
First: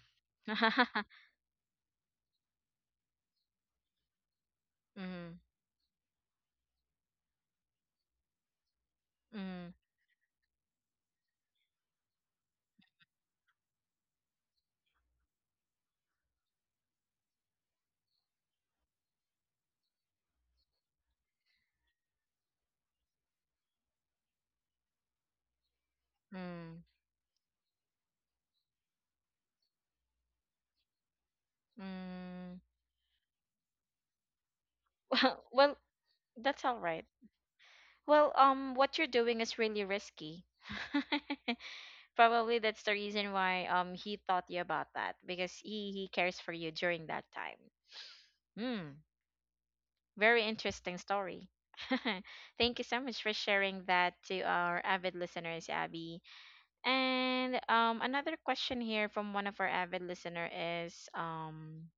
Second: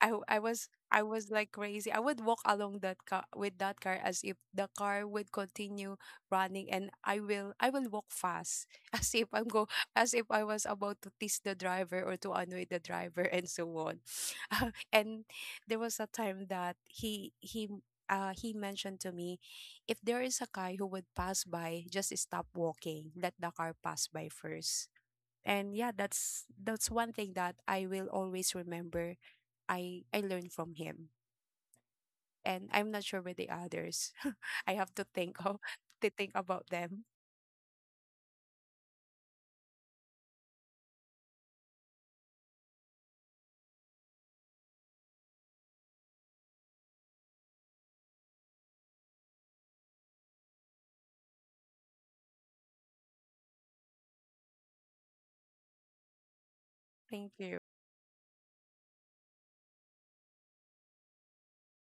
Speaker 2: I w- I was I
Speaker 1: [laughs]
Speaker 2: was like crazy. I would walk along that car with that car as if the car would
Speaker 1: Mm,
Speaker 2: continue running, and I will walk fast [laughs] as if I'm go
Speaker 1: mm,
Speaker 2: as if I was about to tease the driver or to annoy the driver [laughs] and so on. [laughs] And there was a time that he mentioned to me, if there is a guy who would pass by, just stop walking, let the car pass by first. And yeah, that's
Speaker 1: mm,
Speaker 2: that's one thing that I will always remember. I learned from him.
Speaker 1: mm.
Speaker 2: And I'm not sure with the others. [laughs] I have to
Speaker 1: [laughs] well
Speaker 2: think of,
Speaker 1: well
Speaker 2: to think
Speaker 1: that's
Speaker 2: about
Speaker 1: all
Speaker 2: them.
Speaker 1: right. Well, what you're doing is really risky. [laughs] Probably that's the reason why he thought you about that because he cares for you during that time. Mm, Very interesting story. [laughs] Thank you so much for sharing that to our avid listeners, Abby.
Speaker 2: Thank
Speaker 1: And
Speaker 2: you.
Speaker 1: another question here from one of our avid listener is,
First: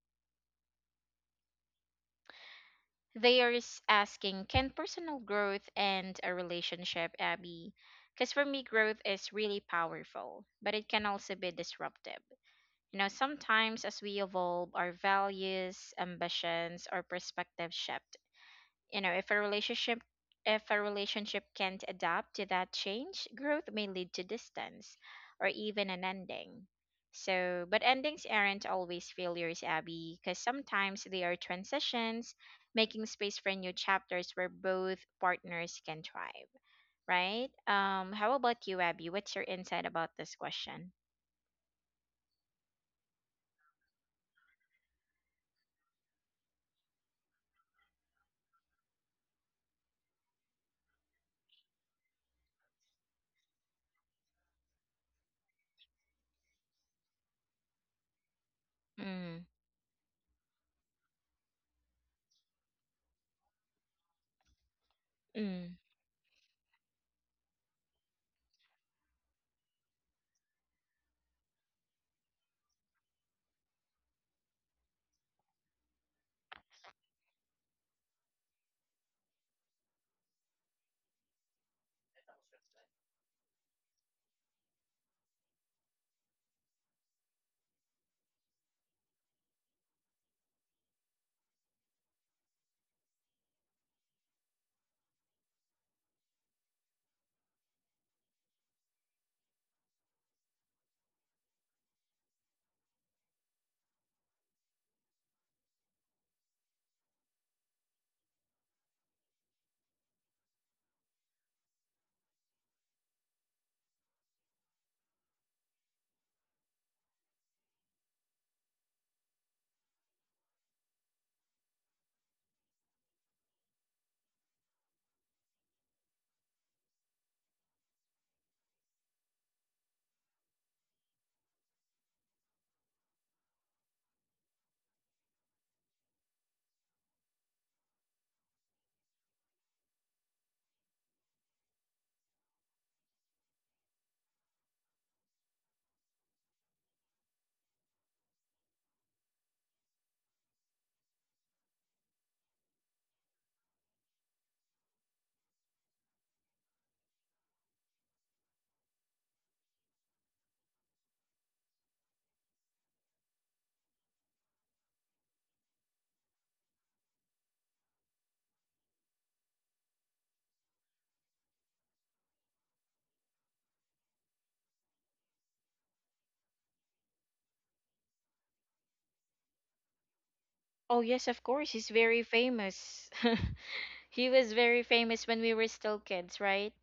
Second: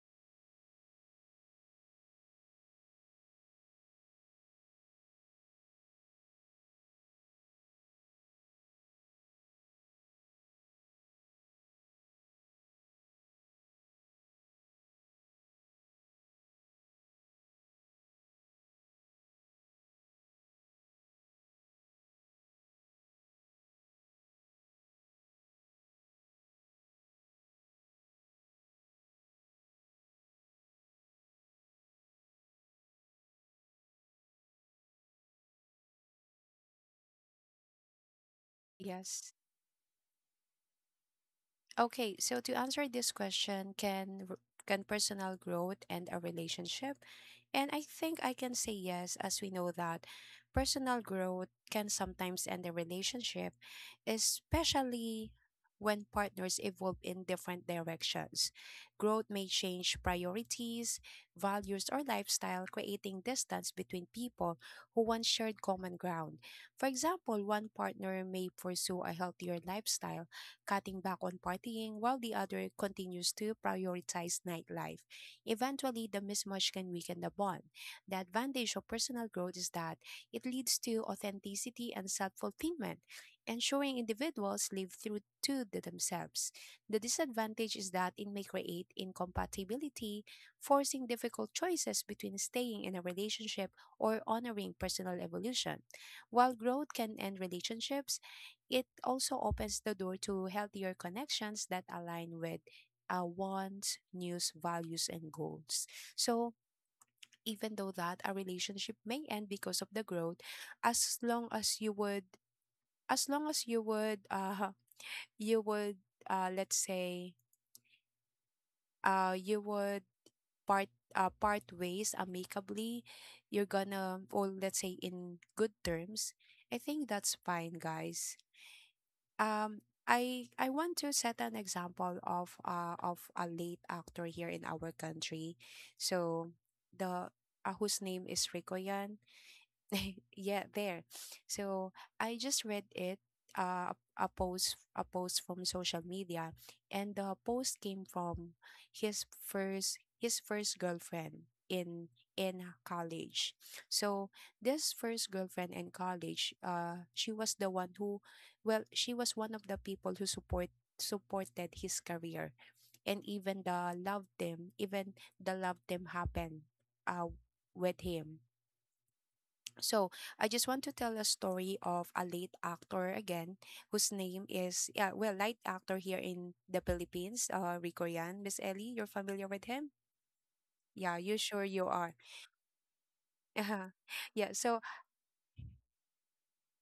Speaker 1: they are asking, can personal growth end a relationship, Abby? Because for me, growth is really powerful, but it can also be disruptive. You know, sometimes as we evolve, our values, ambitions, or perspectives shift. You know, if a relationship can't adapt to that change, growth may lead to distance or even an ending. So, but endings aren't always failures, Abby, because sometimes they are transitions, making space for new chapters where both partners can thrive, right? How about you, Abby?
Speaker 2: Yes.
Speaker 1: What's your insight about this question?
Speaker 2: Okay, so to answer this question, can personal growth and a relationship? And I think I can say yes, as we know that personal growth can sometimes end a relationship, especially when partners evolve in different directions. Growth
Speaker 1: Mm,
Speaker 2: may change priorities, values, or lifestyle, creating distance between people who once shared
Speaker 1: mm.
Speaker 2: common ground. For example, one partner may pursue a healthier lifestyle, cutting back on partying while the other continues to prioritize nightlife. Eventually, the mismatch can weaken the bond. The advantage of personal growth is that it leads to authenticity and self fulfillment, ensuring individuals live through to the themselves. The disadvantage is that it may create incompatibility, forcing difficult choices between staying in a relationship or honoring personal evolution. While growth can end relationships, it also opens the door to healthier connections that align with wants, needs, values, and goals. So, even though that a relationship may end because of the growth, as long as you would, as long as you would, let's say, you would part, part ways amicably, you're gonna, or let's say in good terms, I think that's fine, guys. um I want to set an example of a late actor here in our country. So the whose name is Rico Yan. [laughs] Yeah, there. So I just read it, a post from social media, and the post came from his first girlfriend in college. So this first girlfriend in college, she was the one who, well, she was one of the people who supported his career, and even the loved them, even the loved them happened, uh, with him. So I just want to tell a story of a late actor again, whose name is yeah, well, late actor here in the Philippines, Rico Yan. Miss Ellie, you're familiar with him?
Speaker 1: Oh,
Speaker 2: Yeah,
Speaker 1: yes,
Speaker 2: you
Speaker 1: of
Speaker 2: sure
Speaker 1: course.
Speaker 2: you
Speaker 1: He's
Speaker 2: are.
Speaker 1: very famous. [laughs]
Speaker 2: [laughs]
Speaker 1: He
Speaker 2: Yeah,
Speaker 1: was
Speaker 2: so
Speaker 1: very famous when we were still kids, right?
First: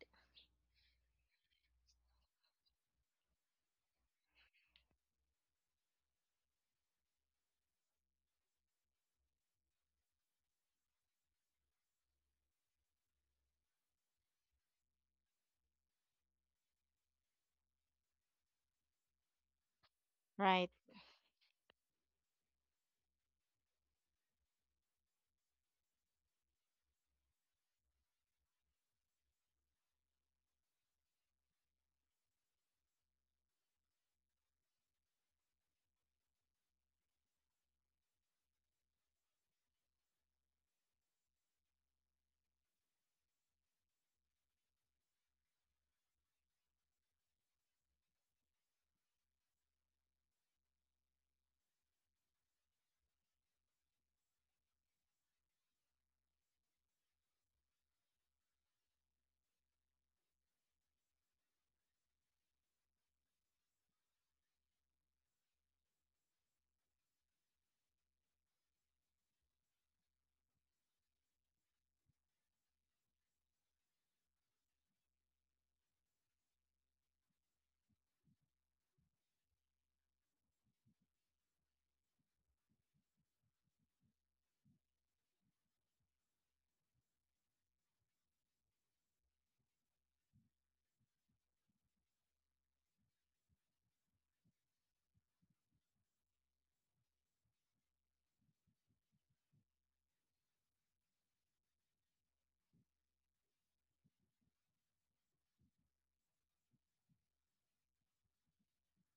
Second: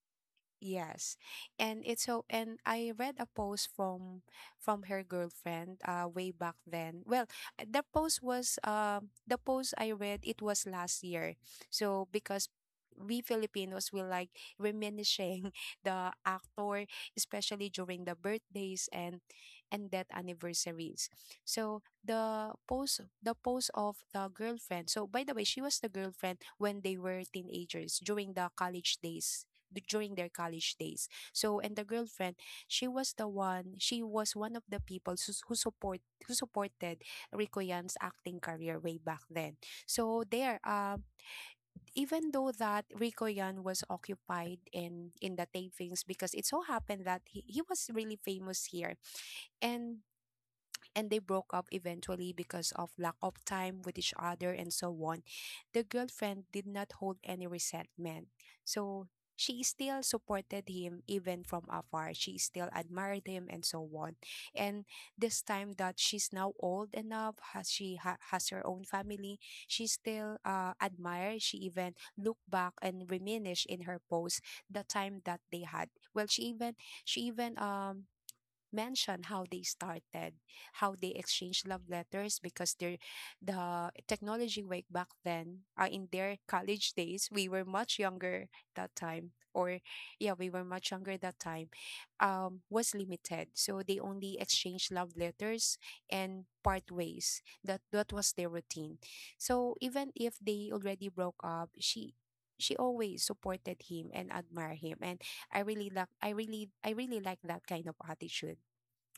Speaker 2: yes. And it's so and I read a post from her girlfriend way back then. Well, the post was the post I read it was last year. So because we Filipinos will like reminiscing [laughs] the actor, especially during the birthdays and death
Speaker 1: Right.
Speaker 2: anniversaries. So the post of the girlfriend. So by the way, she was the girlfriend when they were teenagers during the college days during their college days. So and the girlfriend, she was the one. She was one of the people who supported Rico Yan's acting career way back then. So there, even though that Rico Yan was occupied in the tapings because it so happened that he was really famous here and and they broke up eventually because of lack of time with each other and so on. The girlfriend did not hold any resentment. So she still supported him even from afar. She still admired him and so on. And this time that she's now old enough, has her own family, she still admired. She even looked back and reminisced in her post the time that they had. Well, she even mention how they started, how they exchanged love letters because their the technology way back then, in their college days, we were much younger that time, or yeah, we were much younger that time, was limited. So they only exchanged love letters and part ways. That was their routine. So even if they already broke up, she always supported him and admired him. And I really like that kind of attitude.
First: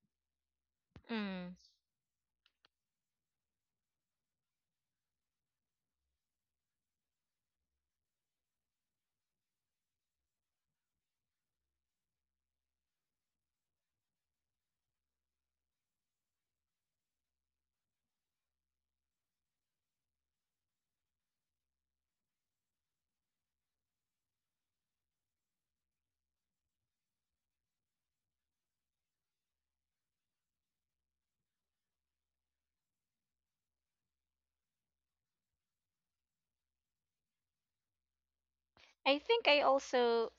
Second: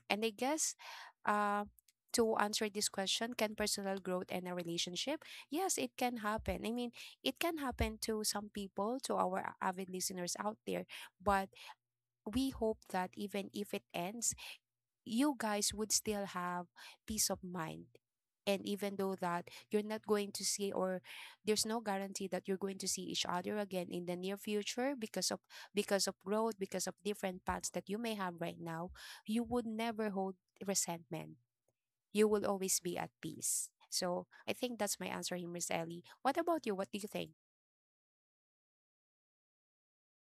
Speaker 2: And I guess
Speaker 1: Mm.
Speaker 2: uh, to answer this question, can personal growth and a relationship? Yes, it can happen. I mean, it can happen to some people, to our avid listeners out there. But we hope that even if it ends, you guys would still have peace of mind. And even though that you're not going to see, or there's no guarantee that you're going to see each other again in the near future because of growth, because of different paths that you may have right now, you would never hold resentment. You will always be at peace. So I think that's my answer, here, Miss Ellie. What about you? What do you think?
Speaker 1: I think I also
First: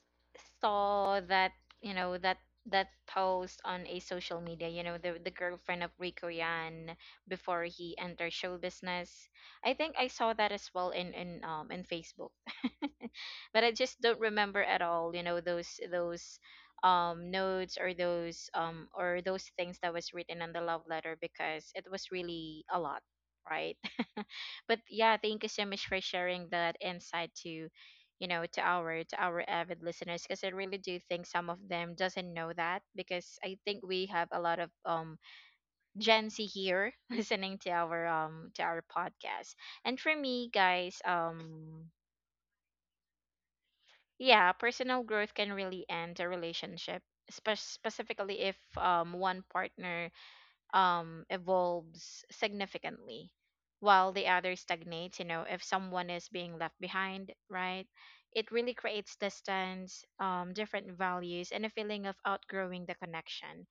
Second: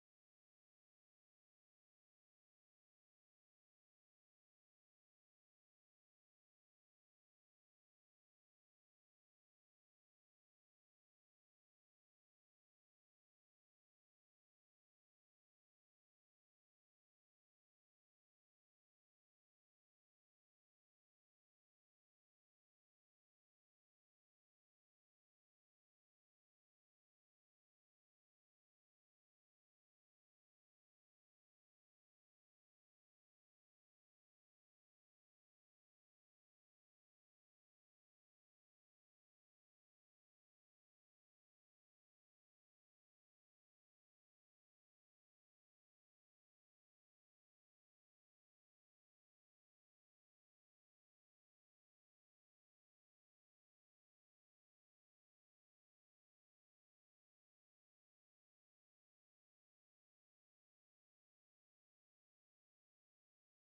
Speaker 1: saw that, you know, that that post on a social media, you know, the girlfriend of Rico Yan before he entered show business. I think I saw that as well in in Facebook. But I just don't remember at all, you know, those notes or those things that was written on the love letter because it was really a lot, right? But yeah, thank you so much for sharing that insight to, you know, to our avid listeners because I really do think some of them doesn't know that because I think we have a lot of Gen Z here [laughs] listening to our podcast. And for me, guys, yeah, personal growth can really end a relationship. Specifically, if one partner evolves significantly while the other stagnates, you know, if someone is being left behind, right, it really creates distance, different values and a feeling of outgrowing the connection.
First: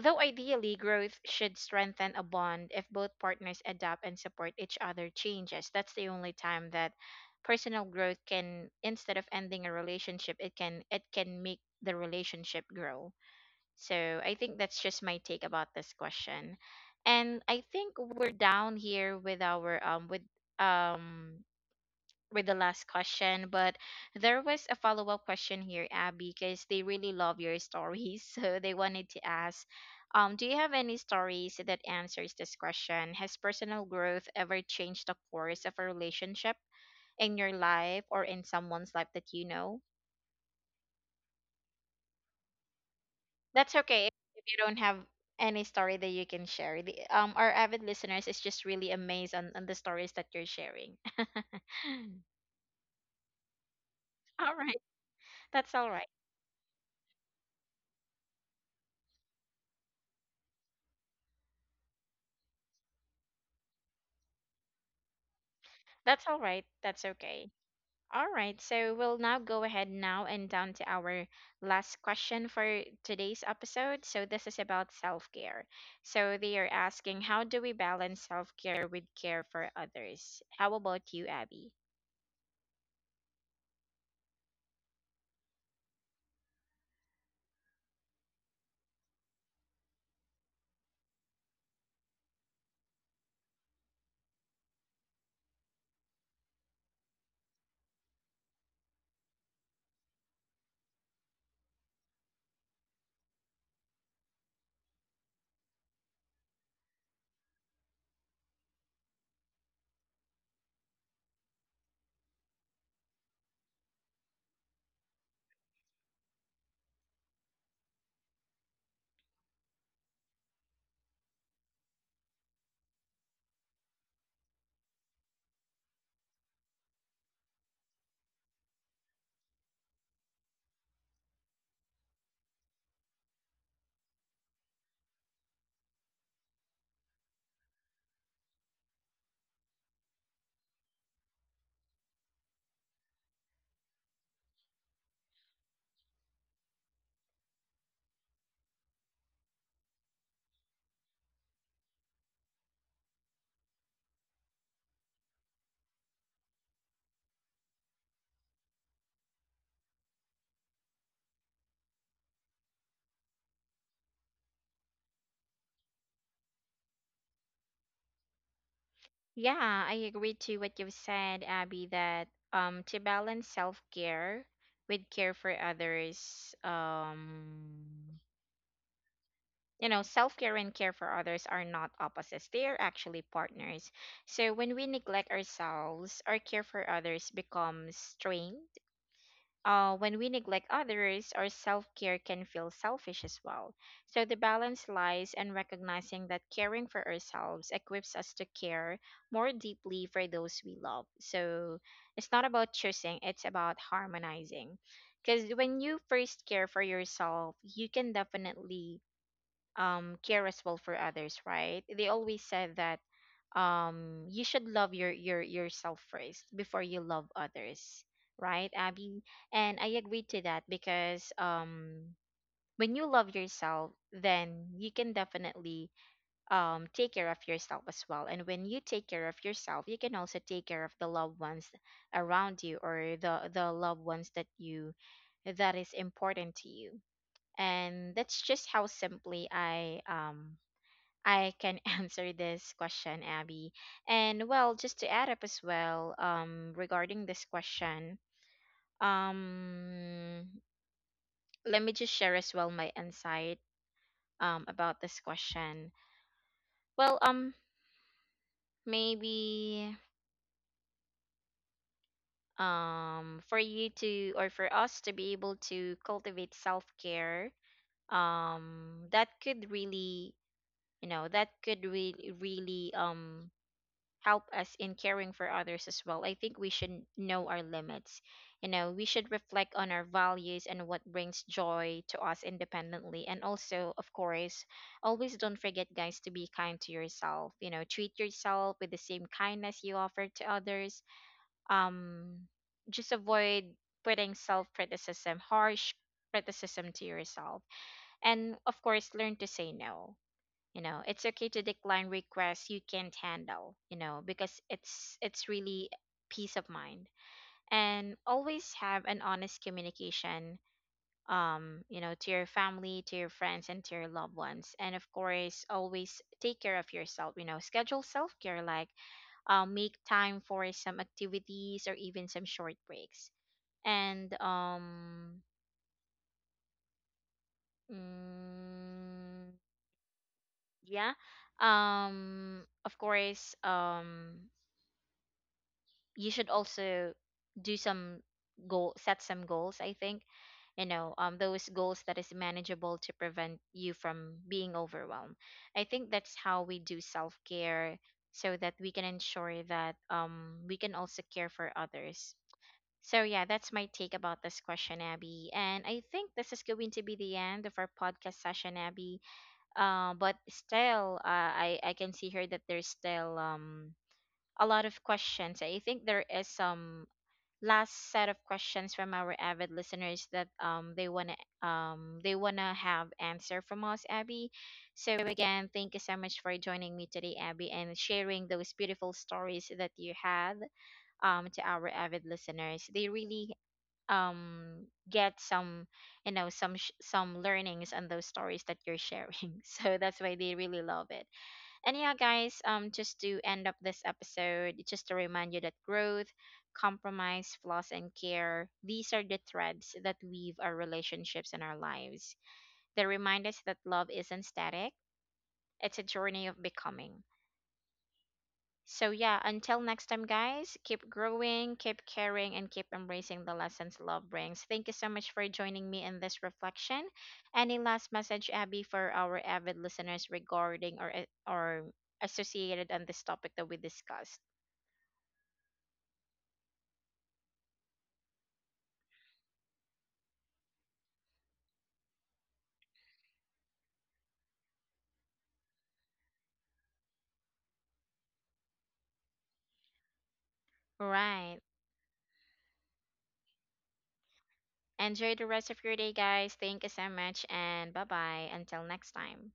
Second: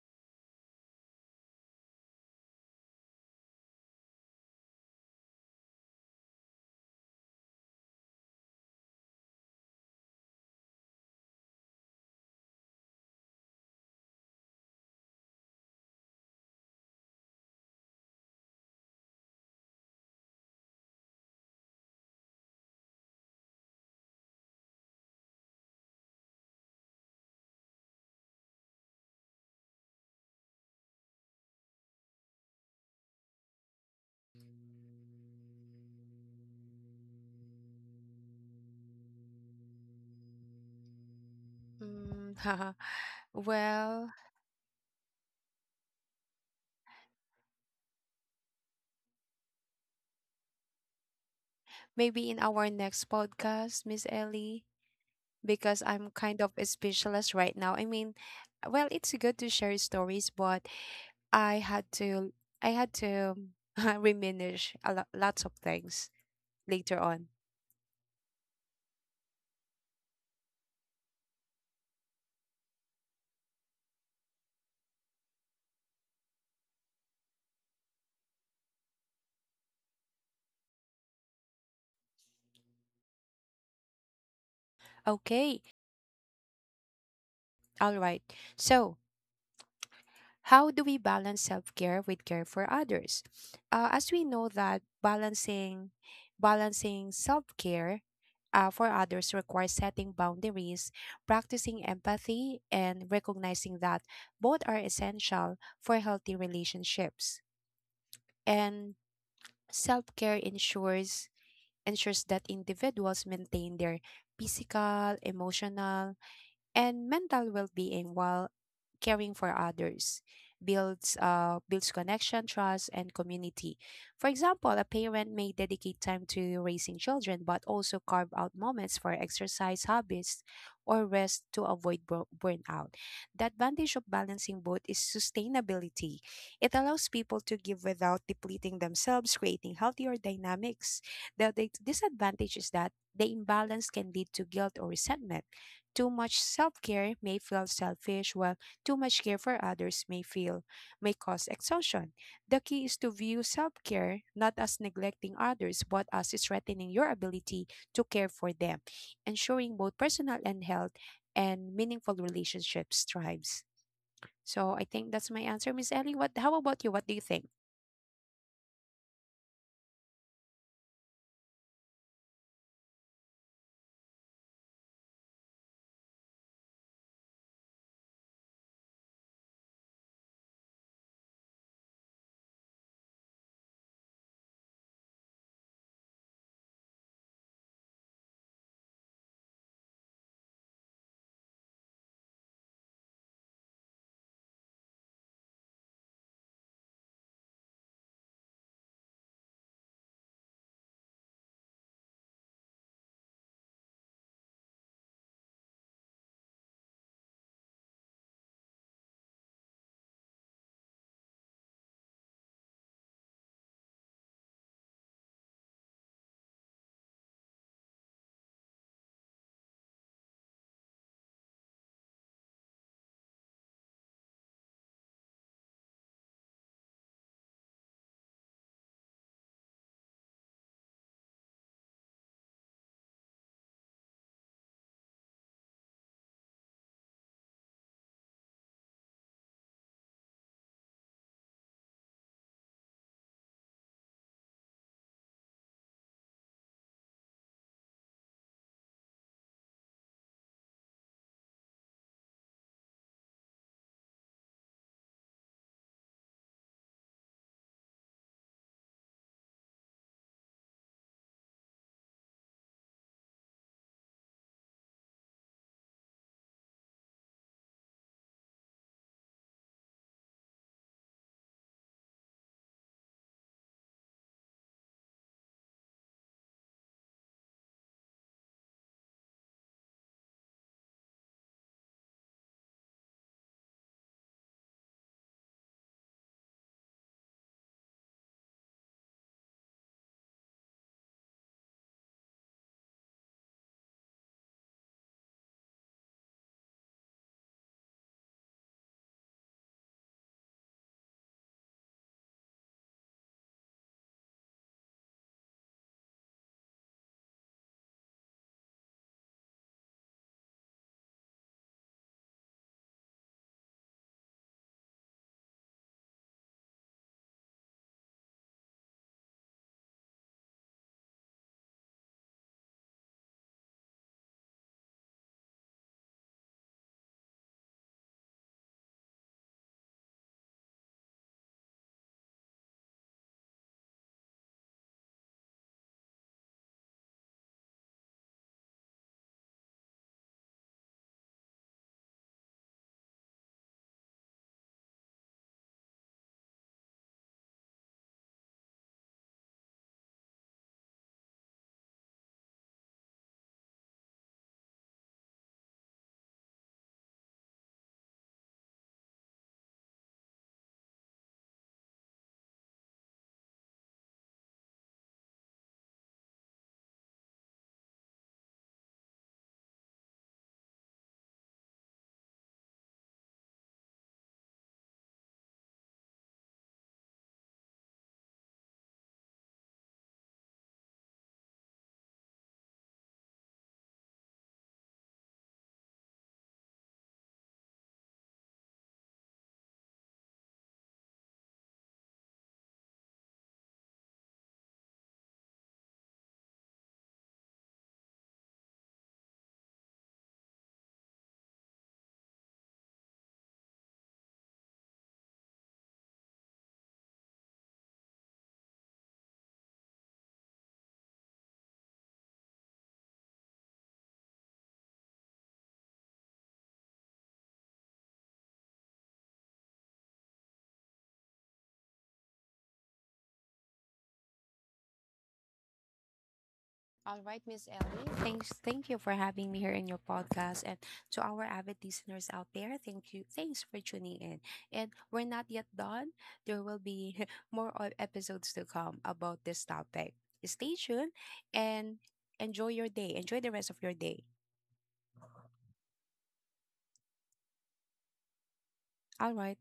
Speaker 1: Though ideally growth should strengthen a bond if both partners adapt and support each other changes, that's the only time that personal growth can, instead of ending a relationship, it can, it can make the relationship grow. So I think that's just my take about this question. And I think we're down here with our um with the last question, but there was a follow-up question here, Abby, because they really love your stories. [laughs] So they wanted to ask, do you have any stories that answers this question? Has personal growth ever changed the course of a relationship in your life or in someone's life that you know?
Speaker 2: Mm, [laughs] haha.
Speaker 1: That's okay
Speaker 2: Well,
Speaker 1: if you don't have any story that you can share. The, our avid listeners is just really amazed on the stories that you're sharing. [laughs]
Speaker 2: maybe in our next podcast, Miss
Speaker 1: All
Speaker 2: Ellie,
Speaker 1: right, that's
Speaker 2: because
Speaker 1: all right.
Speaker 2: I'm kind of a specialist right now. I mean, well, it's good to share stories, but I had to I had to [laughs] reminisce a lot, lots of things
Speaker 1: That's all right.
Speaker 2: later
Speaker 1: That's
Speaker 2: on.
Speaker 1: okay. All right, so we'll now go ahead now and down to our last question for today's episode. So this is about self-care. So they are asking, how do we balance self-care with care for others? How about you, Abby?
Speaker 2: Okay, all right. So how do we balance self-care with care for others? As we know that balancing self-care, for others requires setting boundaries, practicing empathy and recognizing that both are essential for healthy relationships. And self-care ensures that individuals maintain their physical, emotional, and mental well-being, while caring for others builds builds connection, trust, and community. For example, a parent may dedicate time to raising children but also carve out moments for exercise, hobbies, or rest to avoid burnout. The advantage of balancing both is sustainability. It allows people to give without depleting themselves, creating healthier dynamics. The disadvantage is that the imbalance can lead to guilt or resentment. Too much self care may feel selfish, while too much care for others may cause exhaustion. The key is to view self care not as neglecting others, but as strengthening your ability to care for them, ensuring both personal and health and meaningful relationships thrives. So I think that's my answer, Miss Ellie. What? How about you? What do you think?
Speaker 1: Yeah, I agree to what you've said, Abby, that to balance self-care with care for others, um, you know, self-care and care for others are not opposites. They are actually partners. So when we neglect ourselves, our care for others becomes strained. Uh, when we neglect others, our self care can feel selfish as well. So the balance lies in recognizing that caring for ourselves equips us to care more deeply for those we love. So it's not about choosing, it's about harmonizing. Because when you first care for yourself, you can definitely, care as well for others, right? They always said that you should love your yourself first before you love others, right, Abby? And I agree to that because, um, when you love yourself, then you can definitely, um, take care of yourself as well, and when you take care of yourself, you can also take care of the loved ones around you or the loved ones that you, that is important to you. And that's just how simply I, I can [laughs] answer this question, Abby. And well, just to add up as well, regarding this question, um, let me just share as well my insight about this question. Well, maybe for you to, or for us to be able to cultivate self care, that could really, you know, that could really help us in caring for others as well. I think we should know our limits. You know, we should reflect on our values and what brings joy to us independently. And also, of course, always don't forget, guys, to be kind to yourself. You know, treat yourself with the same kindness you offer to others. Um, just avoid putting self criticism, harsh criticism to yourself. And of course, learn to say no. You know, it's okay to decline requests you can't handle, you know, because it's really peace of mind. And always have an honest communication, um, you know, to your family, to your friends, and to your loved ones. And of course, always take care of yourself. You know, schedule self-care like, make time for some activities or even some short breaks. And um, mm, yeah, um, of course, um, you should also do some goal, set some goals, I think, you know, um, those goals that is manageable to prevent you from being overwhelmed. I think that's how we do self care, so that we can ensure that, um, we can also care for others. So yeah, that's my take about this question, Abby, and I think this is going to be the end of our podcast session, Abby. Uh, but still, I can see here that there's still, um, a lot of questions. I think there is some last set of questions from our avid listeners that they wanna have answer from us, Abby. So again, thank you so much for joining me today, Abby, and sharing those beautiful stories that you had to our avid listeners. They really, um, get some, you know, some some learnings on those stories that you're sharing. [laughs] So that's why they really love it. And yeah, guys, just to end up this episode, just to remind you that growth, compromise, flaws, and care, these are the threads that weave our relationships and our lives. They remind us that love isn't static, it's a journey of becoming. So, yeah, until next time, guys, keep growing, keep caring, and keep embracing the lessons love brings. Thank you so much for joining me in this reflection. Any last message, Abby, for our avid listeners regarding, or, or associated on this topic that we discussed?
Speaker 2: All right, Miss Ellie. Thanks. Thank you for having me here in your podcast, and to our avid listeners out there, thank you. Thanks for tuning in. And we're not yet done. There will be [laughs] more episodes to come about this topic. Stay tuned
Speaker 1: Right.
Speaker 2: and enjoy your day. Enjoy the rest of your day.
Speaker 1: Enjoy the rest of your day, guys. Thank you so much, and bye bye. Until next
Speaker 2: All
Speaker 1: time.
Speaker 2: right.